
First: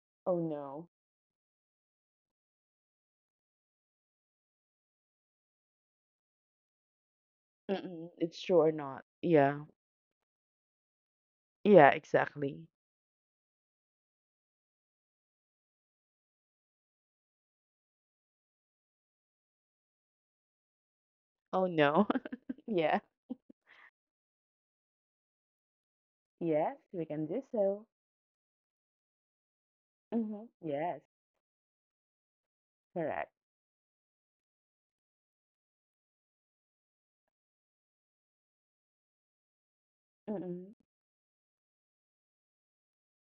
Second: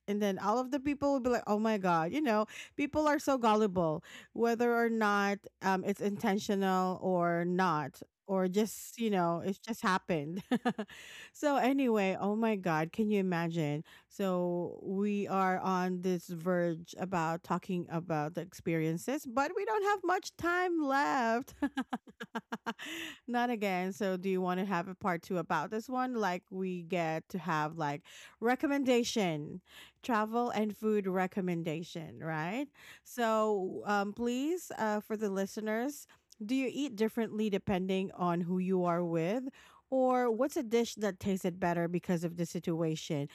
and then
Oh
all of the
no.
people will be like, oh my god, you know, people are so gullible, whether or not, it's intentional or not,
Mm-mm. It's
or
sure
just,
not.
you know, it's
Yeah.
just happened. *laughs* So
Yeah,
anyway, oh my
exactly.
god, can you imagine, so we are on this verge about talking about the experiences, but we don't have much time left.
Oh no. *laughs*
*laughs*
Yeah.
Not again. So, do you want to have a part two about this one, like,
Yes,
we
we can
get to
do
have
so.
like, recommendation,
Mhm.
travel and
Yes,
food recommendation, right?
correct.
So, please, for the listeners, do you eat differently depending on who you are with? Or, what's a
Mm-mm.
dish that tasted better because of the situation?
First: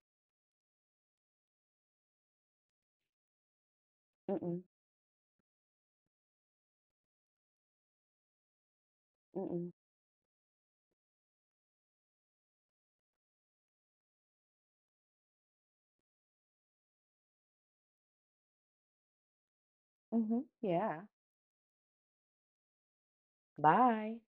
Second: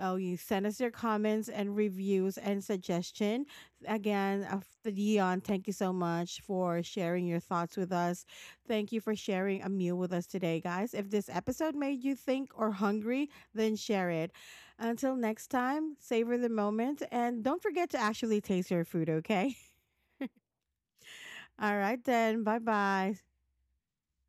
Oh, you send us your comments and reviews and suggestion. Again,
Mm-mm.
Dion, thank you so much for sharing your thoughts with us. Thank you for sharing a
Mm-mm.
meal with us today, guys. If this episode made you think or hungry, then share it. Until next time, savor the moment, and don't forget to actually taste your food, okay?
Mhm. Yeah.
*laughs* All right, then. Bye bye.
Bye.